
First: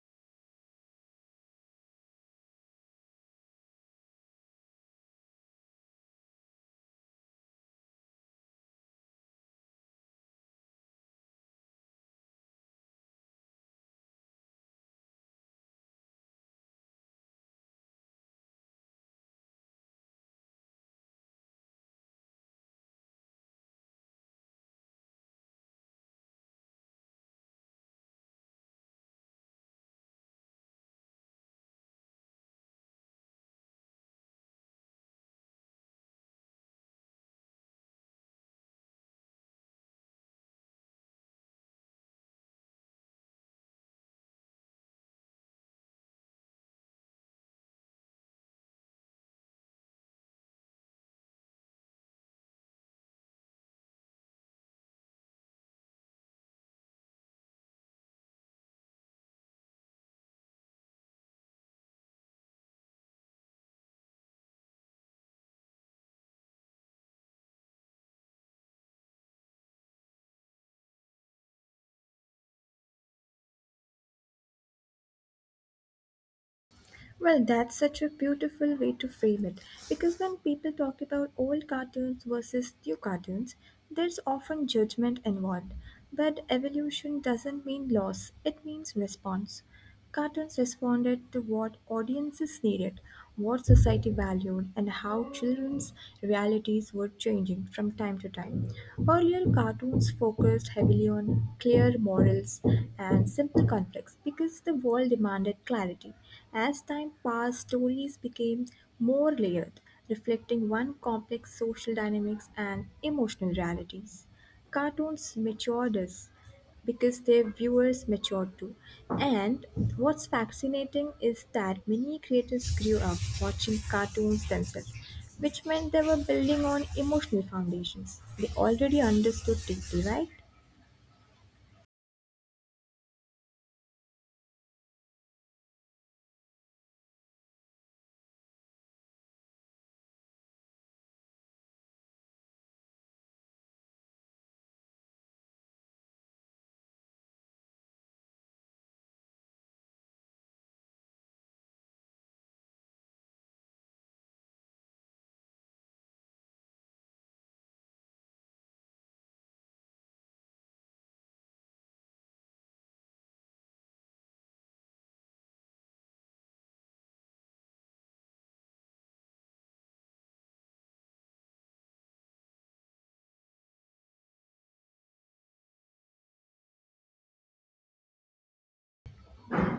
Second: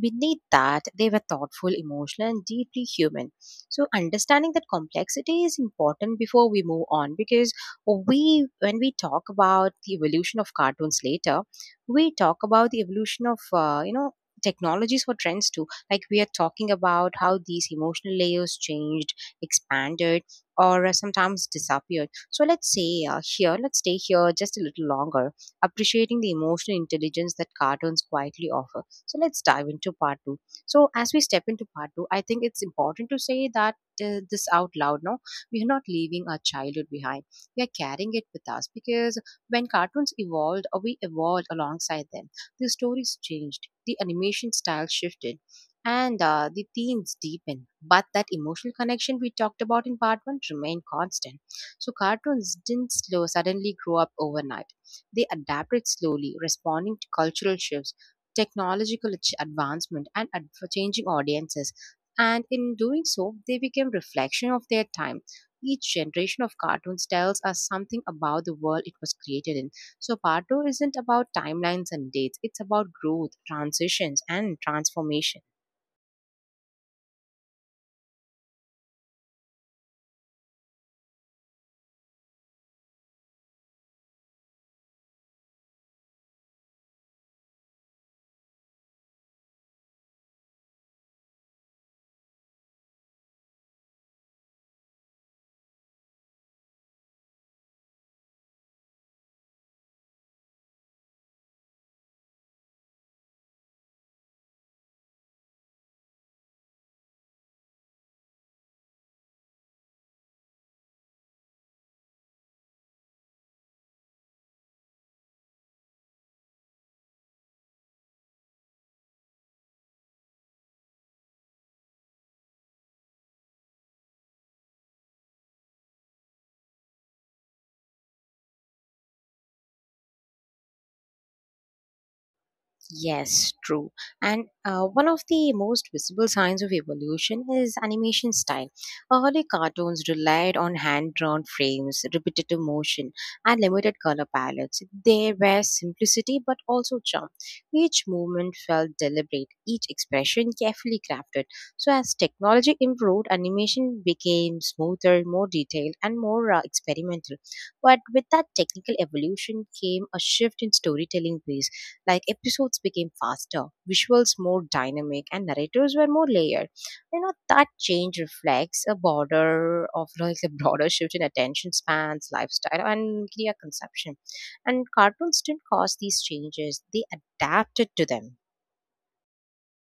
S1: Beneath that, they were thoughtful, emotional, and deeply human. So, understanding that complexity is important before we move on because when we talk about the evolution of cartoons later, we talk about the evolution of, technologies for trends too. Like we are talking about how these emotional layers changed, expanded, or sometimes disappeared. So let's say, here let's stay here just a little longer, appreciating the emotional intelligence that cartoons quietly offer. So let's dive into part 2. So as we step into part 2, I think it's important to say that this out loud. No, we are not leaving our childhood behind, we are carrying it with us. Because when cartoons evolved, or we evolved alongside them, the stories changed, the animation style shifted, and the themes deepen, but that emotional connection we talked about in part one remained constant. So cartoons didn't slow suddenly grow up overnight, they adapted slowly, responding to cultural shifts, advancement, and ad- for changing audiences. And in doing so they became reflection of their time. Each generation of cartoons tells us something about the world it was created in. So part two isn't about timelines and dates, it's about growth, transitions, and transformation.
S2: Well, that's such a beautiful way to frame it because when people talk about old cartoons versus new cartoons, there's often judgment involved. But evolution doesn't mean loss, it means response. Cartoons responded to what audiences needed, what society valued, and how children's realities were changing from time to time. Earlier cartoons focused heavily on clear morals and simple conflicts because the world demanded clarity. As time passed, stories became more layered, reflecting one complex social dynamics and emotional realities. Cartoons matured us because their viewers matured too. And what's fascinating is that many creators grew up watching cartoons themselves, which meant they were building on emotional foundations they already understood deeply, right?
S1: Yes, true. And one of the most visible signs of evolution is animation style. Early cartoons relied on hand drawn frames, repetitive motion, and limited color palettes. There were simplicity but also charm. Each movement felt deliberate, each expression carefully crafted. So, as technology improved, animation became smoother, more detailed, and more experimental. But with that technical evolution came a shift in storytelling ways, like episodes became faster, visuals more dynamic, and narrators were more layered. You know, that change reflects a border of like a broader shift in attention spans, lifestyle, and media consumption. And cartoons didn't cause these changes, they adapted to them.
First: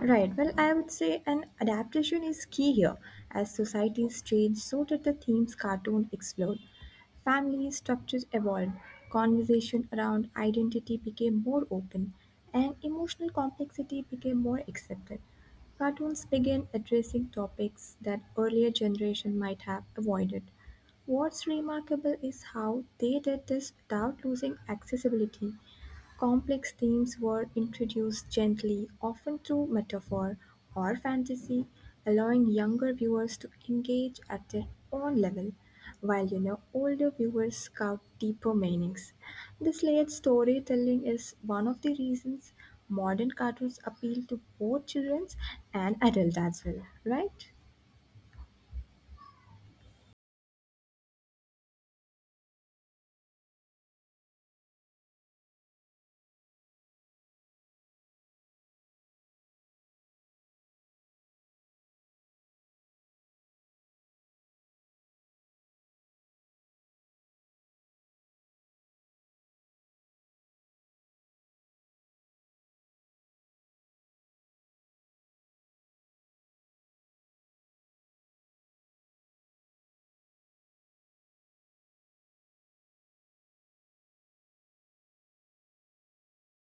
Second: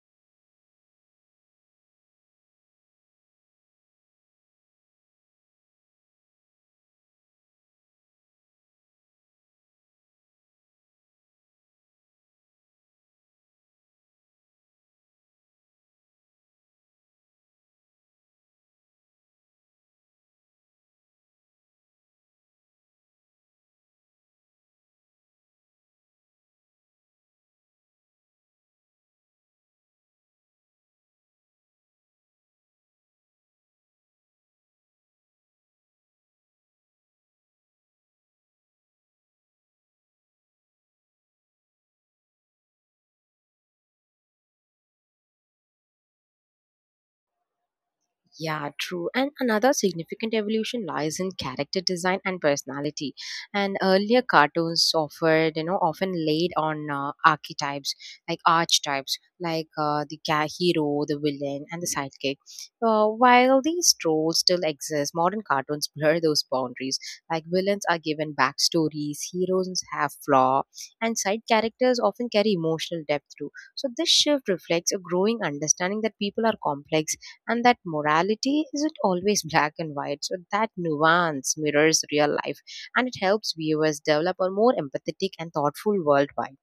S2: Right, well, I would say an adaptation is key here, as societies change, so did the themes cartoon explored. Family structures evolved, conversation around identity became more open, and emotional complexity became more accepted. Cartoons began addressing topics that earlier generation might have avoided. What's remarkable is how they did this without losing accessibility. Complex themes were introduced gently, often through metaphor or fantasy, allowing younger viewers to engage at their own level, while older viewers scout deeper meanings. This layered storytelling is one of the reasons modern cartoons appeal to both children and adults as well, right?
S1: Yeah, true. And another significant evolution lies in character design and personality. And earlier cartoons offered, you know, often laid on archetypes, like hero, the villain, and the sidekick. While these roles still exist, modern cartoons blur those boundaries. Like villains are given backstories, heroes have flaw, and side characters often carry emotional depth too. So this shift reflects a growing understanding that people are complex and that morality isn't always black and white. So that nuance mirrors real life and it helps viewers develop a more empathetic and thoughtful worldwide.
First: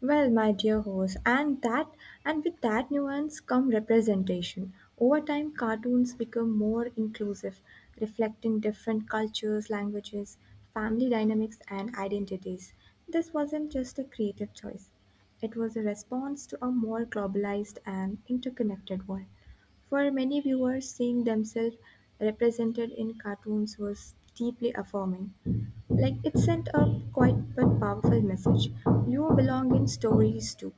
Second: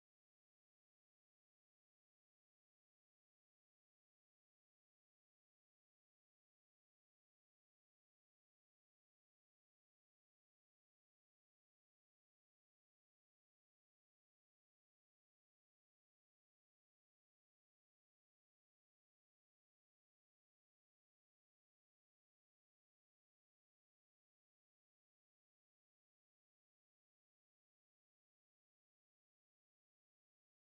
S2: Well, my dear host, and with that nuance come representation. Over time, cartoons become more inclusive, reflecting different cultures, languages, family dynamics, and identities. This wasn't just a creative choice. It was a response to a more globalized and interconnected world. For many viewers, seeing themselves represented in cartoons was deeply affirming. Like it sent a quite but powerful message. You belong in stories too.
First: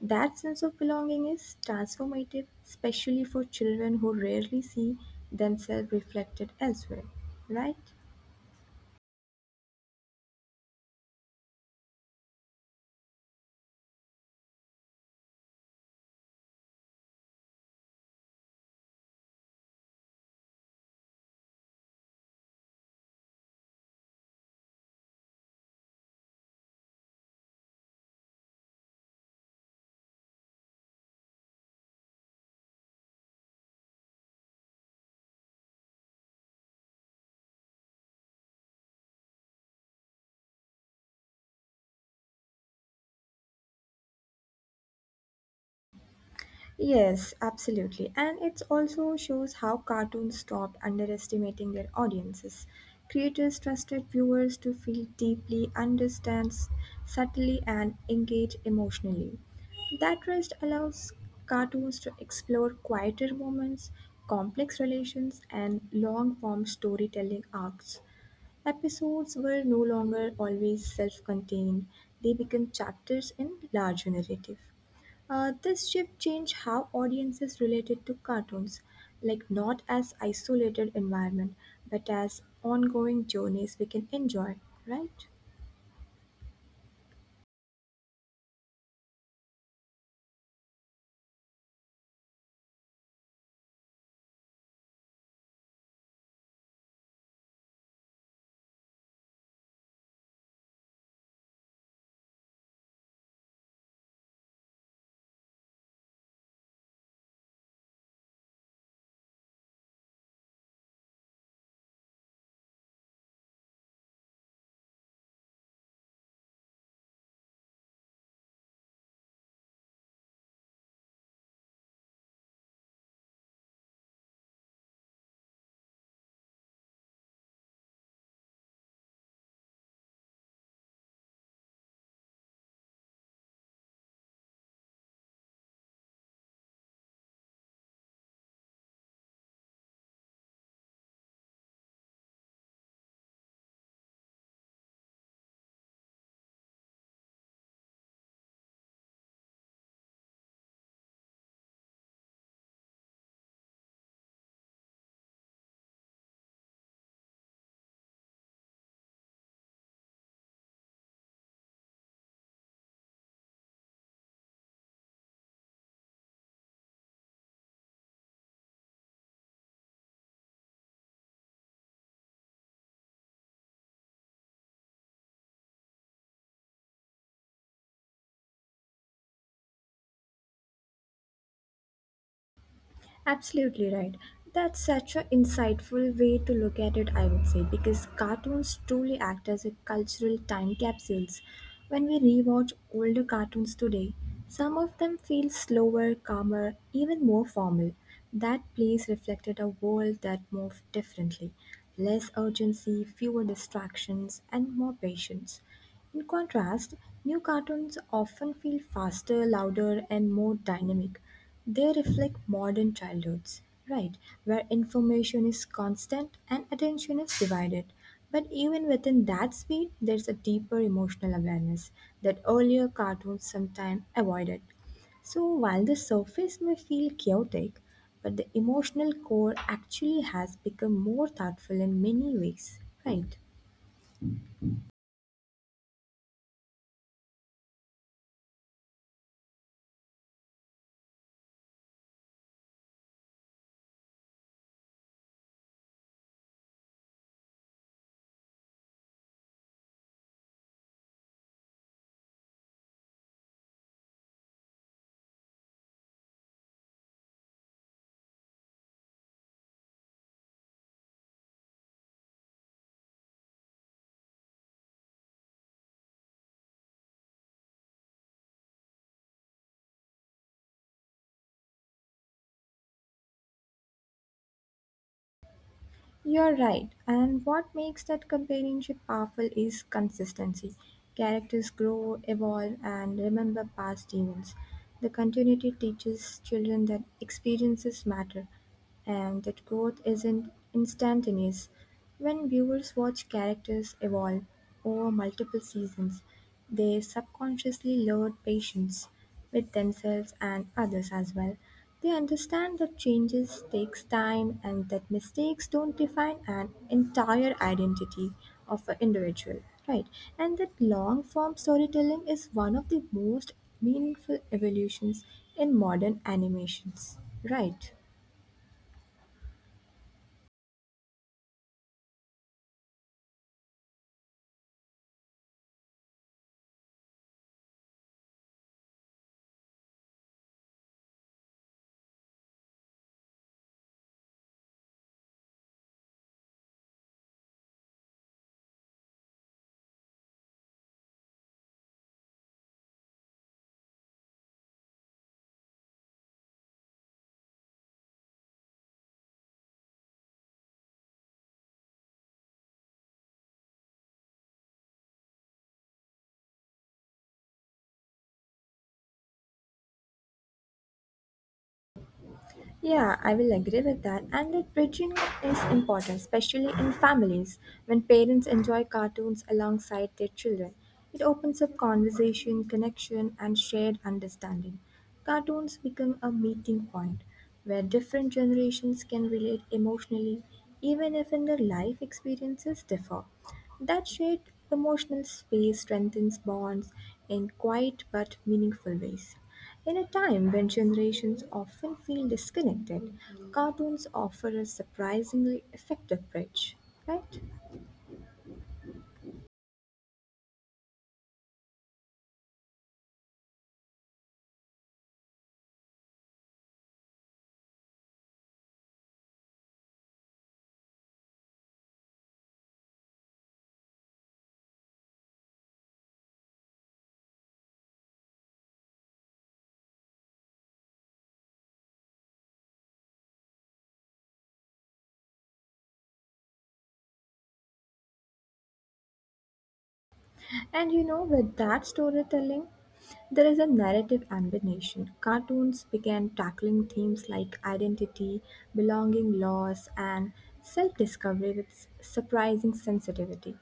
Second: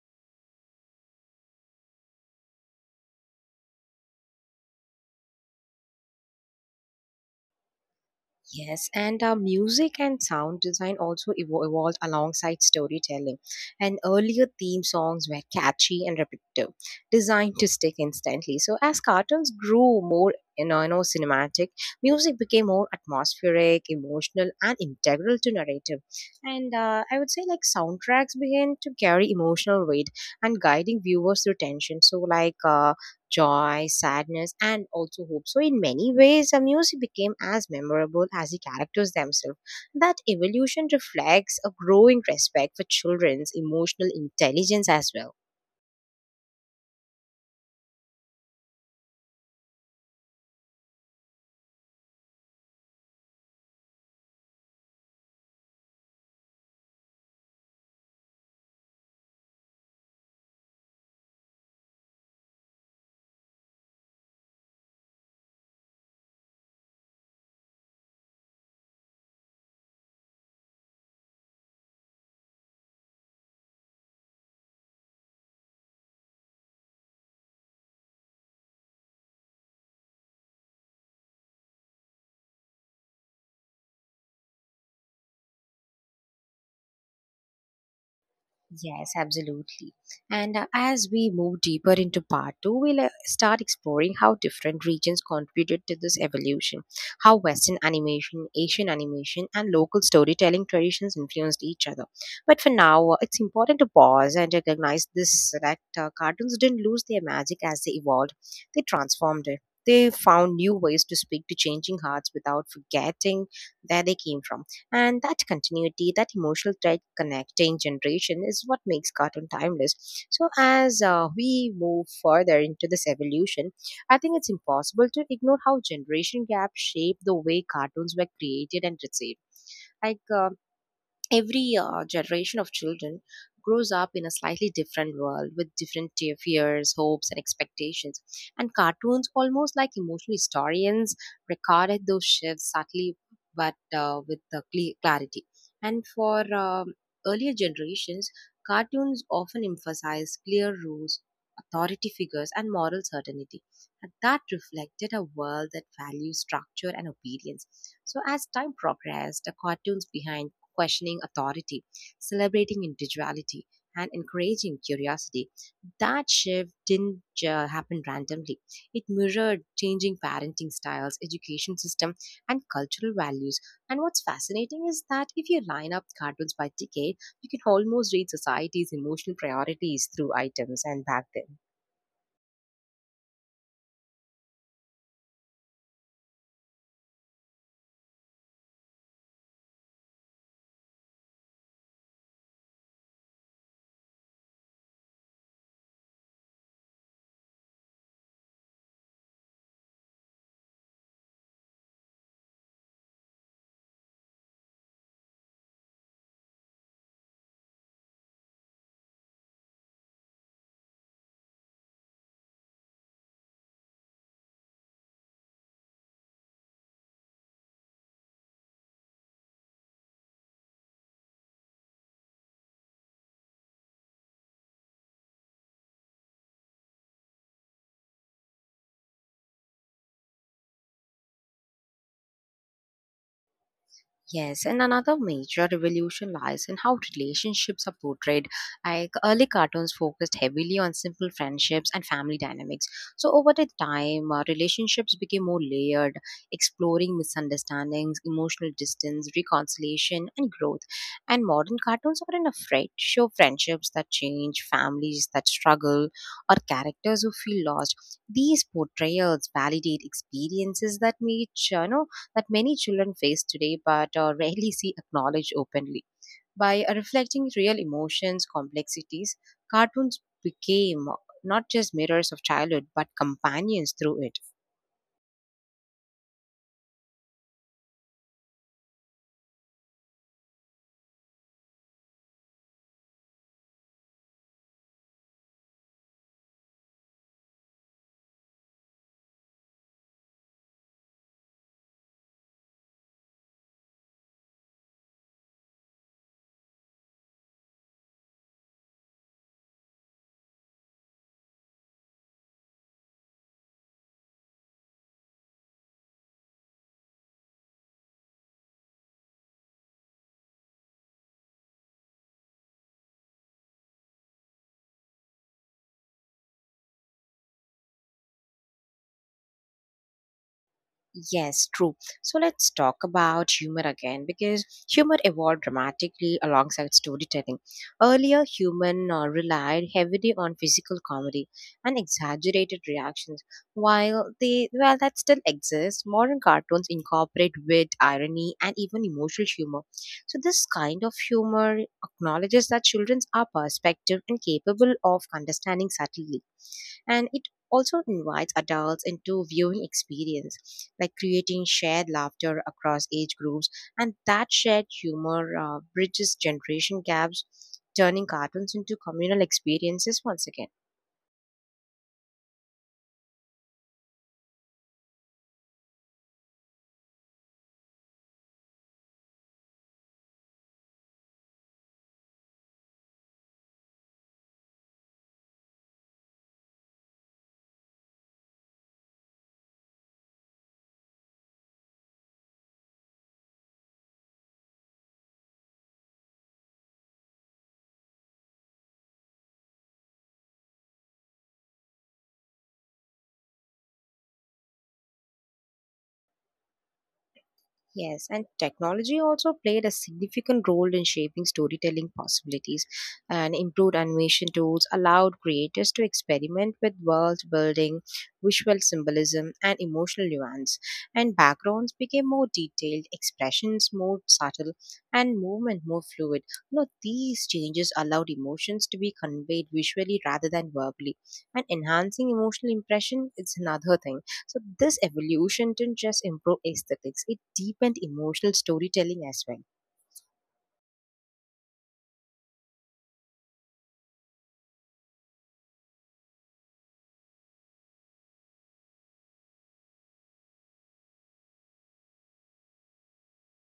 S2: That sense of belonging is transformative, especially for children who rarely see themselves reflected elsewhere, right?
S1: Yes, and music and sound design also evolved alongside storytelling. And earlier theme songs were catchy and repetitive, designed to stick instantly. So as cartoons grew more, cinematic, music became more atmospheric, emotional, and integral to narrative. And I would say like soundtracks began to carry emotional weight and guiding viewers through tension. So like. Joy, sadness, and also hope. So, in many ways, the music became as memorable as the characters themselves. That evolution reflects a growing respect for children's emotional intelligence as well.
S2: Yes, absolutely. And it also shows how cartoons stopped underestimating their audiences. Creators trusted viewers to feel deeply, understand subtly, and engage emotionally. That trust allows cartoons to explore quieter moments, complex relations, and long form storytelling arcs. Episodes were no longer always self contained, they became chapters in larger narrative. This shift changed how audiences related to cartoons, like not as isolated environment, but as ongoing journeys we can enjoy, right?
S1: Yes, absolutely. And as we move deeper into part two, we'll start exploring how different regions contributed to this evolution, how Western animation, Asian animation, and local storytelling traditions influenced each other. But for now, it's important to pause and recognize this, that cartoons didn't lose their magic as they evolved, they transformed it. They found new ways to speak to changing hearts without forgetting where they came from, and that continuity, that emotional thread connecting generation is what makes cartoon timeless. So as we move further into this evolution, I think it's impossible to ignore how generation gaps shape the way cartoons were created and received. Like every generation of children grows up in a slightly different world with different fears, hopes, and expectations, and cartoons, almost like emotional historians, recorded those shifts subtly but with the clarity. And for earlier generations, cartoons often emphasized clear rules, authority figures, and moral certainty, and that reflected a world that values structure and obedience. So as time progressed, the cartoons behind questioning authority, celebrating individuality, and encouraging curiosity. That shift didn't happen randomly. It mirrored changing parenting styles, education system, and cultural values. And what's fascinating is that if you line up cartoons by decade, you can almost read society's emotional priorities through items and back then.
S2: Absolutely right. That's such an insightful way to look at it, I would say, because cartoons truly act as a cultural time capsules. When we rewatch older cartoons today, some of them feel slower, calmer, even more formal. That place reflected a world that moved differently less urgency, fewer distractions, and more patience. In contrast, new cartoons often feel faster, louder, and more dynamic. They reflect modern childhoods, right, where information is constant and attention is divided. But even within that speed, there's a deeper emotional awareness that earlier cartoons sometimes avoided. So while the surface may feel chaotic, but the emotional core actually has become more thoughtful in many ways, right?
S1: Yes, and another major revolution lies in how relationships are portrayed. Like early cartoons focused heavily on simple friendships and family dynamics. So over the time, relationships became more layered, exploring misunderstandings, emotional distance, reconciliation, and growth. And modern cartoons aren't afraid to show friendships that change, families that struggle, or characters who feel lost. These portrayals validate experiences that made you know that many children face today but rarely see acknowledged openly. By reflecting real emotions, complexities, cartoons became not just mirrors of childhood but companions through it.
S2: You're right, and what makes that companionship powerful is consistency. Characters grow, evolve, and remember past events. The continuity teaches children that experiences matter, and that growth isn't instantaneous. When viewers watch characters evolve over multiple seasons, they subconsciously learn patience with themselves and others as well. They understand that changes takes time and that mistakes don't define an entire identity of an individual, right? And that long form storytelling is one of the most meaningful evolutions in modern animations, right?
S1: Yes, true. So let's talk about humor again because humor evolved dramatically alongside storytelling. Earlier, human relied heavily on physical comedy and exaggerated reactions. While they well that still exists, modern cartoons incorporate wit, irony, and even emotional humor. So this kind of humor acknowledges that children are perspective and capable of understanding subtlety, and it also invites adults into viewing experience, like creating shared laughter across age groups. And that shared humor bridges generation gaps, turning cartoons into communal experiences once again.
S2: Yeah, I will agree with that. And that bridging is important, especially in families when parents enjoy cartoons alongside their children. It opens up conversation, connection, and shared understanding. Cartoons become a meeting point where different generations can relate emotionally, even if in their life experiences differ. That shared emotional space strengthens bonds in quiet but meaningful ways. In a time when generations often feel disconnected, cartoons offer a surprisingly effective bridge, right?
S1: Yes, and technology also played a significant role in shaping storytelling possibilities. And improved animation tools allowed creators to experiment with world building, visual symbolism, and emotional nuance. And backgrounds became more detailed, expressions more subtle, and movement more fluid. You know, these changes allowed emotions to be conveyed visually rather than verbally. And enhancing emotional impression is another thing. So this evolution didn't just improve aesthetics, it deepened emotional storytelling as well.
S2: And with that storytelling, there is a narrative ambition. Cartoons began tackling themes like identity, belonging, loss, and self discovery with surprising sensitivity.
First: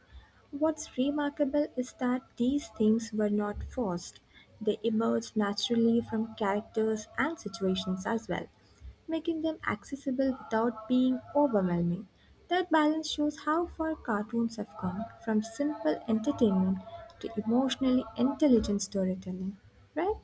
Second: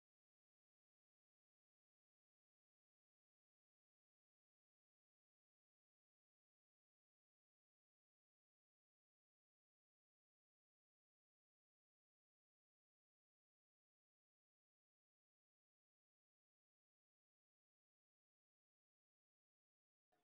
S2: What's remarkable is that these themes were not forced, they emerged naturally from characters and situations as well, making them accessible without being overwhelming. That balance shows how far cartoons have come from simple entertainment to emotionally intelligent storytelling, right?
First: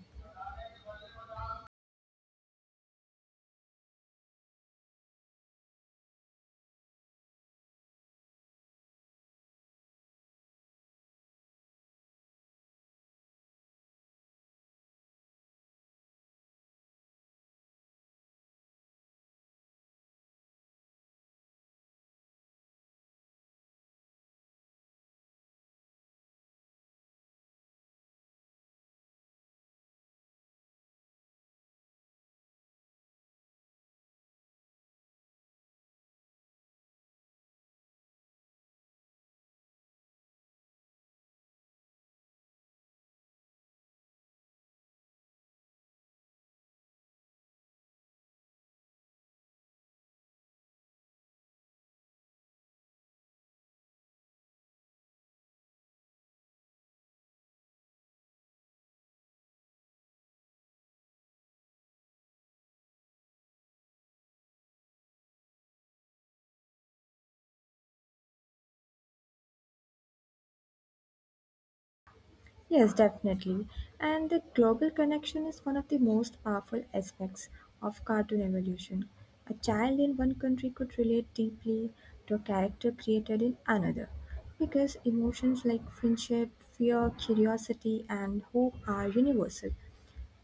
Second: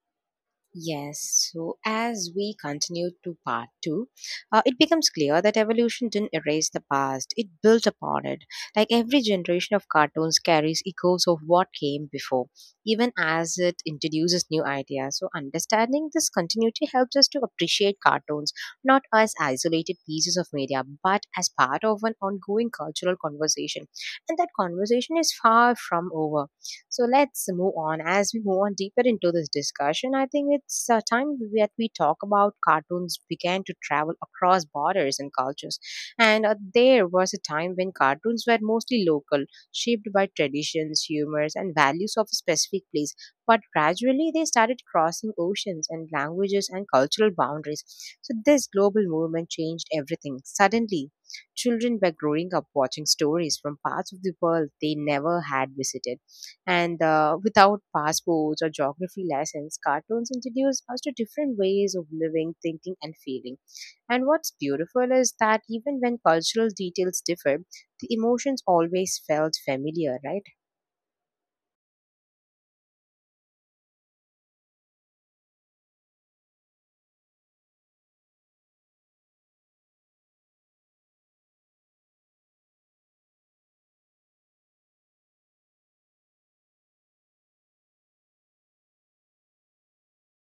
S1: Yes, so as we continue to part two, it becomes clear that evolution didn't erase the past, it built upon it. Like every generation of cartoons carries echoes of what came before, even as it introduces new ideas. So, understanding this continuity helps us to appreciate cartoons not as isolated pieces of media, but as part of an ongoing cultural conversation. And that conversation is far from over. So let's move on. As we move on deeper into this discussion, I think it's time that we talk about cartoons began to travel across borders and cultures. And there was a time when cartoons were mostly local, shaped by traditions, humors, and values of a specific place. But gradually, they started crossing oceans and languages and cultural boundaries. So, this global movement changed everything. Suddenly, children were growing up watching stories from parts of the world they never had visited, and without passports or geography lessons, cartoons introduce us to different ways of living, thinking, and feeling. And what's beautiful is that even when cultural details differ, the emotions always felt familiar, right?
S2: Yes, definitely. And the global connection is one of the most powerful aspects of cartoon evolution. A child in one country could relate deeply to a character created in another because emotions like friendship, fear, curiosity, and hope are universal.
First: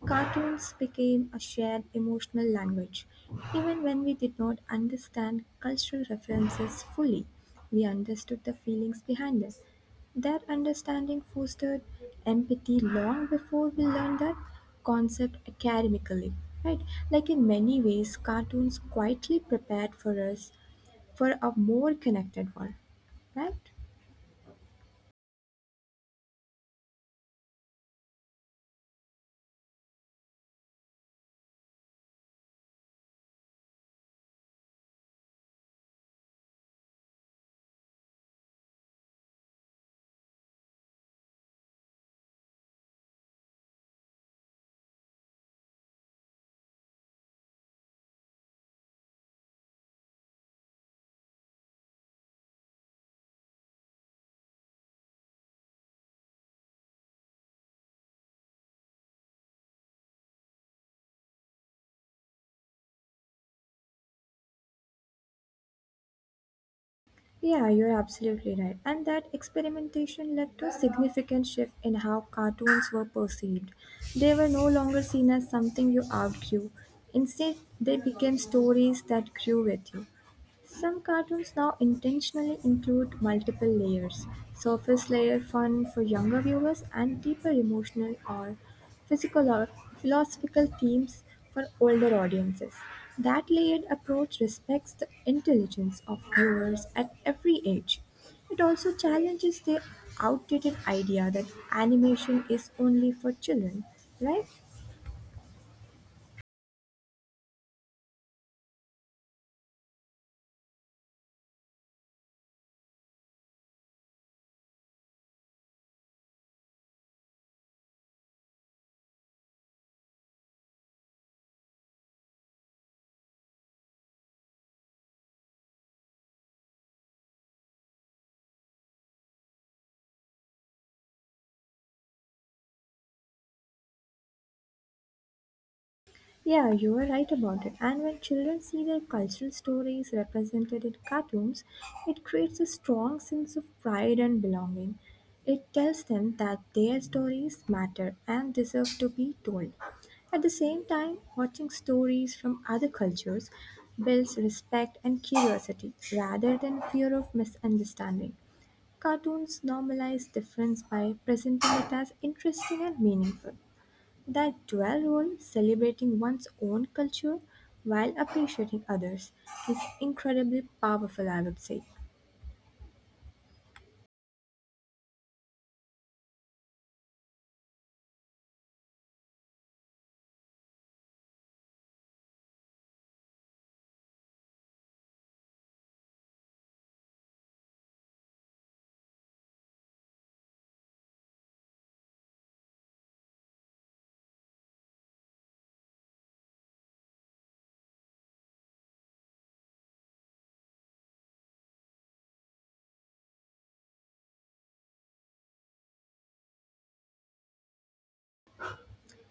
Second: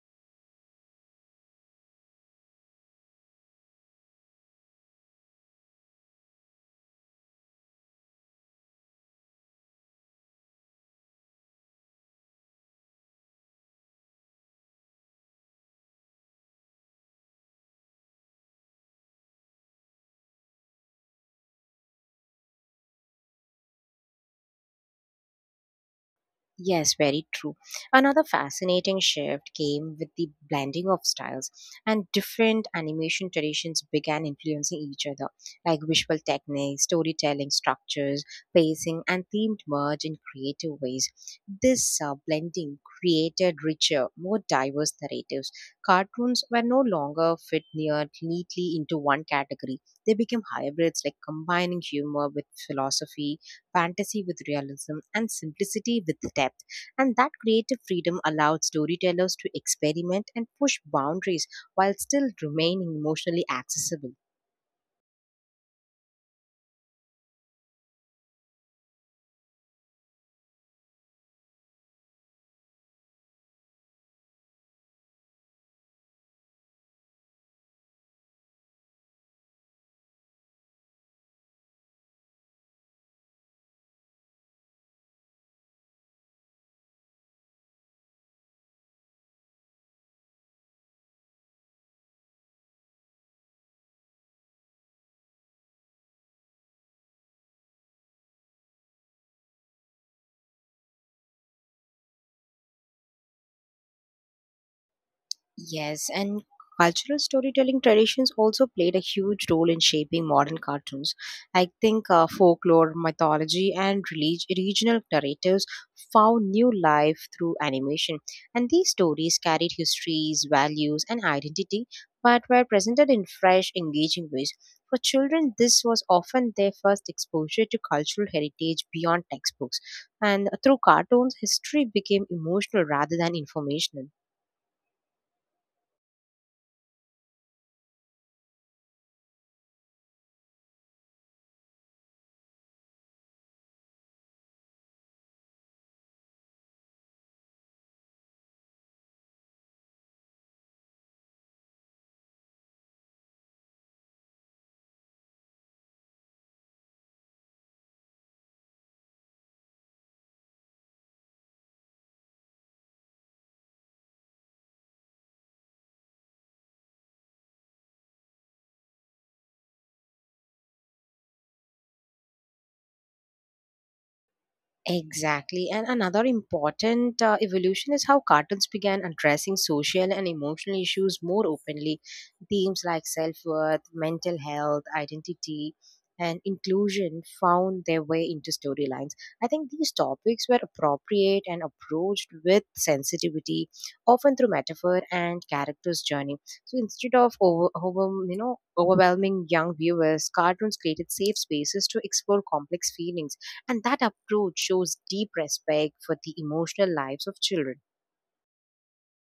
S2: Cartoons became a shared emotional language. Even when we did not understand cultural references fully, we understood the feelings behind them. Their understanding fostered empathy long before we learned that concept academically. Right? Like in many ways, cartoons quietly prepared for us for a more connected world. Right?
S1: Yes, very true. Another fascinating shift came with the blending of styles, and different animation traditions began influencing each other, like visual techniques, storytelling structures, pacing, and themed merge in creative ways. This blending created richer, more diverse narratives. Cartoons were no longer fit near neatly into one category. They became hybrids, like combining humor with philosophy, fantasy with realism, and simplicity with depth. And that creative freedom allowed storytellers to experiment and push boundaries while still remaining emotionally accessible.
S2: Yeah, you're absolutely right. And that experimentation led to a significant shift in how cartoons were perceived. They were no longer seen as something you outgrew. Instead, they became stories that grew with you. Some cartoons now intentionally include multiple layers: surface layer fun for younger viewers and deeper emotional or physical or philosophical themes for older audiences. That layered approach respects the intelligence of viewers at every age. It also challenges the outdated idea that animation is only for children, right?
S1: Yes, and cultural storytelling traditions also played a huge role in shaping modern cartoons. I think folklore, mythology, and regional narratives found new life through animation. And these stories carried histories, values, and identity, but were presented in fresh, engaging ways. For children, this was often their first exposure to cultural heritage beyond textbooks. And through cartoons, history became emotional rather than informational.
S2: Yeah, you are right about it. And when children see their cultural stories represented in cartoons, it creates a strong sense of pride and belonging. It tells them that their stories matter and deserve to be told. At the same time, watching stories from other cultures builds respect and curiosity rather than fear of misunderstanding. Cartoons normalize difference by presenting it as interesting and meaningful. That dual role, celebrating one's own culture while appreciating others, is incredibly powerful, I would say.
S1: Exactly. And another important evolution is how cartoons began addressing social and emotional issues more openly. Themes like self worth, mental health, identity, and inclusion found their way into storylines. I think these topics were appropriate and approached with sensitivity, often through metaphor and character's journey. So instead of overwhelming young viewers, cartoons created safe spaces to explore complex feelings, and that approach shows deep respect for the emotional lives of children.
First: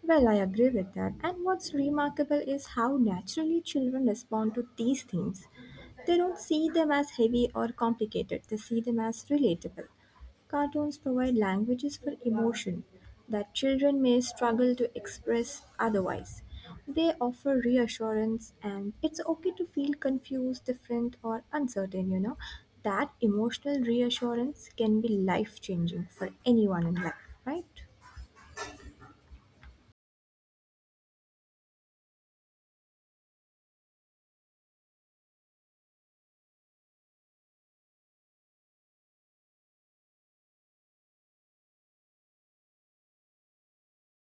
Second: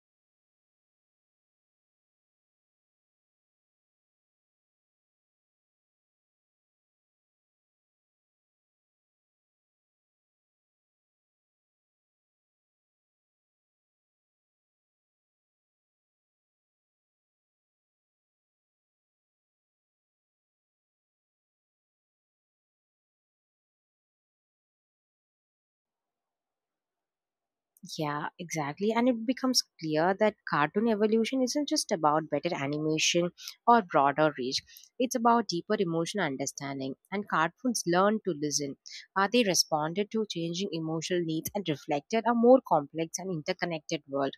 S2: Well, I agree with that. And what's remarkable is how naturally children respond to these themes. They don't see them as heavy or complicated, they see them as relatable. Cartoons provide languages for emotion that children may struggle to express otherwise. They offer reassurance, and it's okay to feel confused, different, or uncertain. That emotional reassurance can be life changing for anyone in life, right?
S1: Yeah, exactly. And it becomes clear that cartoon evolution isn't just about better animation or broader reach. It's about deeper emotional understanding. And cartoons learned to listen. They responded to changing emotional needs and reflected a more complex and interconnected world.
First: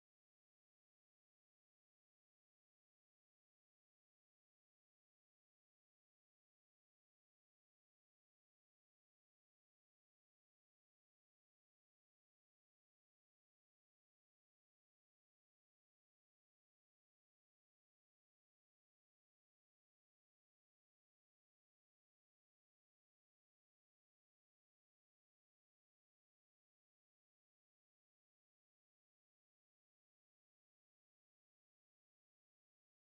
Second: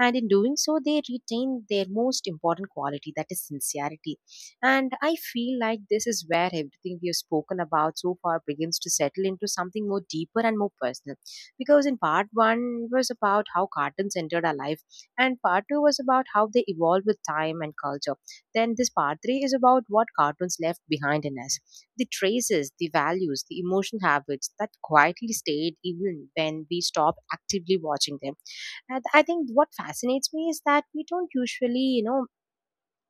S1: And in doing so, they retained their most important quality, that is sincerity. And I feel like this is where everything we have spoken about so far begins to settle into something more deeper and more personal, because in part one it was about how cartoons entered our life, and part two was about how they evolved with time and culture, then this part three is about what cartoons left behind in us, the traces, the values, the emotional habits that quietly stayed even when we stopped actively watching them. And I think what fascinates me is that we don't usually, you know,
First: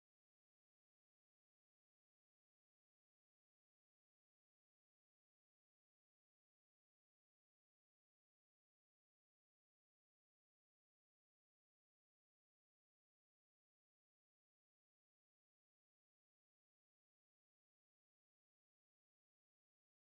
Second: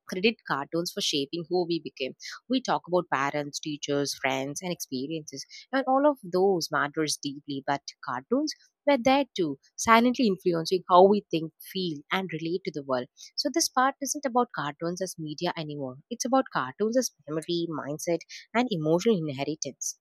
S1: credit cartoons for shaping who we became. We talk about parents, teachers, friends, and experiences, and all of those matters deeply. But cartoons were there too, silently influencing how we think, feel, and relate to the world. So this part isn't about cartoons as media anymore. It's about cartoons as memory, mindset, and emotional inheritance.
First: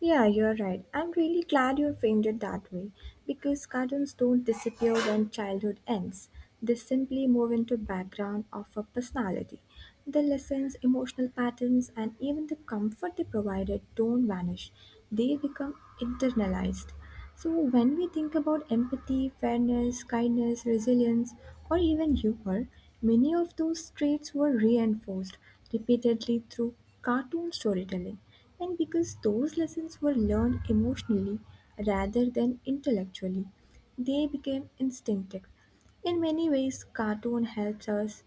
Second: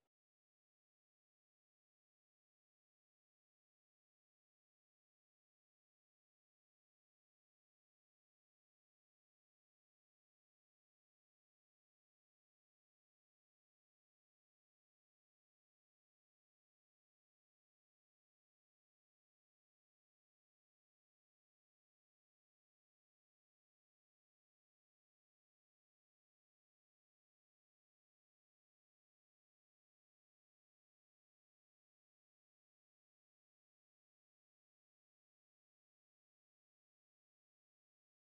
S2: Yeah, you're right. I'm really glad you framed it that way because cartoons don't disappear when childhood ends. They simply move into background of a personality. The lessons, emotional patterns, and even the comfort they provided don't vanish. They become internalized. So, when we think about empathy, fairness, kindness, resilience, or even humor, many of those traits were reinforced repeatedly through cartoon storytelling. And because those lessons were learned emotionally rather than intellectually, they became instinctive. In many ways, cartoon helps us.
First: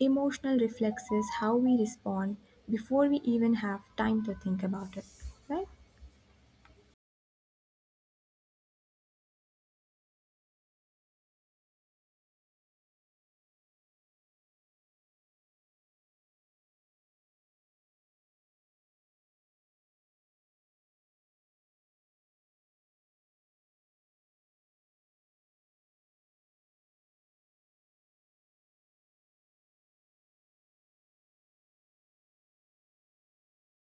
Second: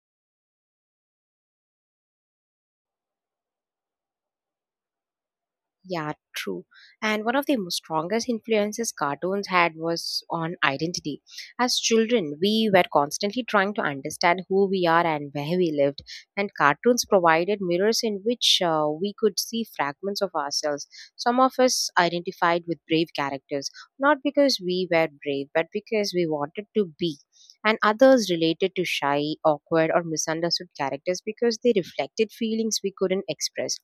S2: Emotional reflexes how we respond before we even have time to think about it, right?
S1: Yeah, true. And one of the most strongest influences cartoons had was on identity. As children, we were constantly trying to understand who we are and where we lived, and cartoons provided mirrors in which we could see fragments of ourselves. Some of us identified with brave characters, not because we were brave, but because we wanted to be. And others related to shy, awkward, or misunderstood characters because they reflected feelings we couldn't express.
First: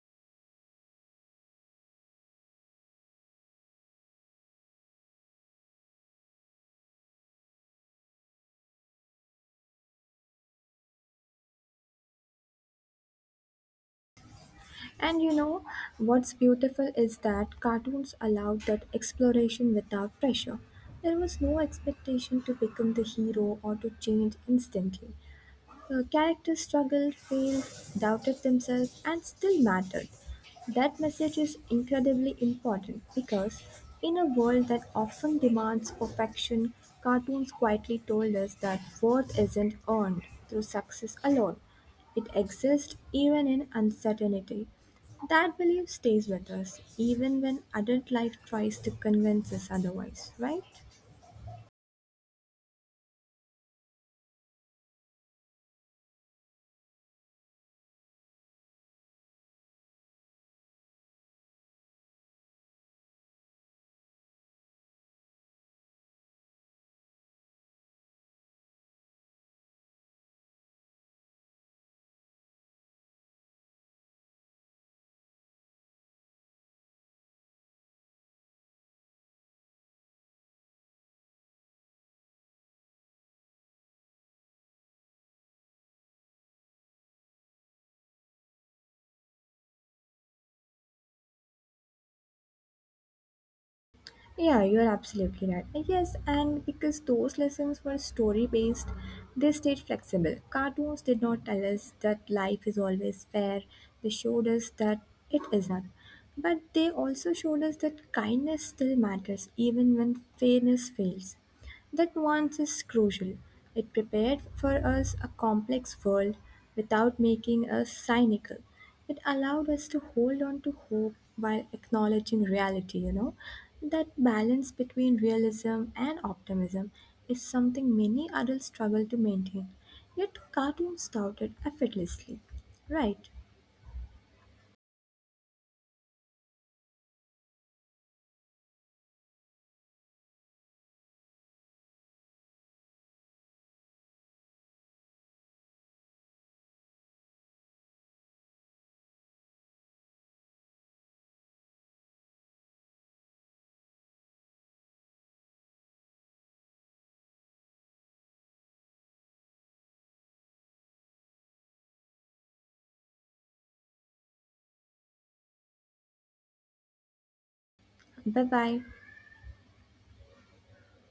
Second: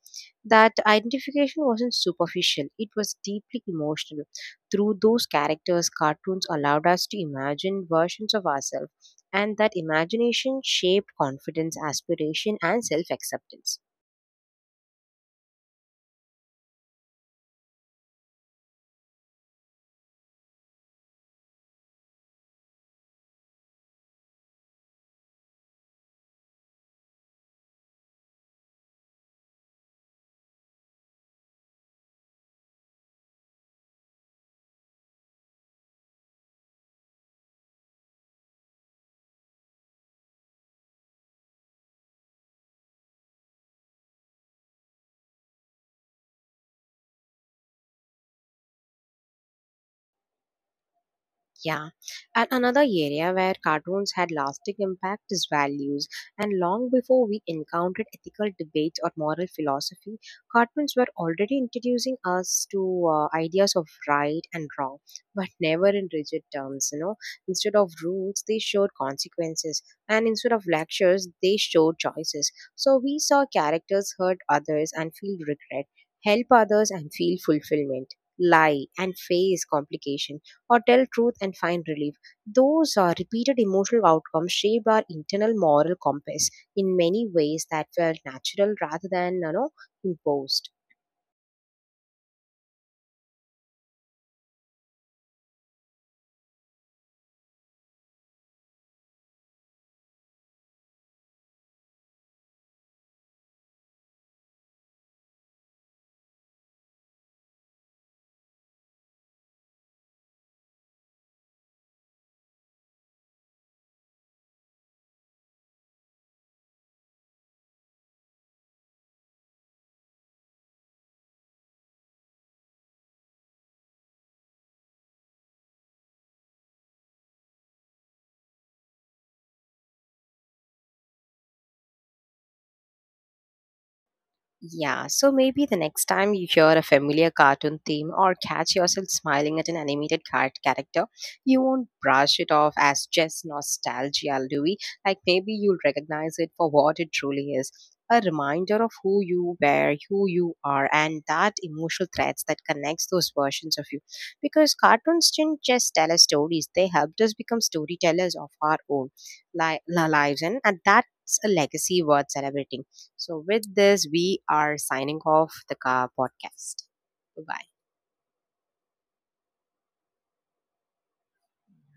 S1: That identification wasn't superficial, it was deeply emotional. Through those characters, cartoons allowed us to imagine versions of ourselves, and that imagination shaped confidence, aspiration, and self acceptance.
S2: And what's beautiful is that cartoons allowed that exploration without pressure. There was no expectation to become the hero or to change instantly. Characters struggled, failed, doubted themselves, and still mattered. That message is incredibly important because, in a world that often demands perfection, cartoons quietly told us that worth isn't earned through success alone. It exists even in uncertainty. That belief stays with us even when adult life tries to convince us otherwise, right?
S1: Yeah, and another area where cartoons had lasting impact is values. And long before we encountered ethical debates or moral philosophy, cartoons were already introducing us to ideas of right and wrong, but never in rigid terms. You know, instead of rules, they showed consequences, and instead of lectures, they showed choices. So we saw characters hurt others and feel regret, help others and feel fulfillment, lie and face complication, or tell truth and find relief. Those are repeated emotional outcomes shaped our internal moral compass in many ways that felt natural rather than, you know, imposed.
S2: Yeah, you're absolutely right. Yes, and because those lessons were story based, they stayed flexible. Cartoons did not tell us that life is always fair, they showed us that it isn't. But they also showed us that kindness still matters even when fairness fails. That nuance is crucial. It prepared for us a complex world without making us cynical. It allowed us to hold on to hope while acknowledging reality. That balance between realism and optimism is something many adults struggle to maintain. Yet cartoons tout it effortlessly. Right.
S1: Yeah, so maybe the next time you hear a familiar cartoon theme or catch yourself smiling at an animated character, you won't brush it off as just nostalgia, Louis. Like maybe you'll recognize it for what it truly is, a reminder of who you were, who you are, and that emotional threads that connects those versions of you. Because cartoons didn't just tell us stories, they helped us become storytellers of our own lives, and that's a legacy worth celebrating. So, with this, we are signing off the car podcast. Bye bye.
S2: Bye bye.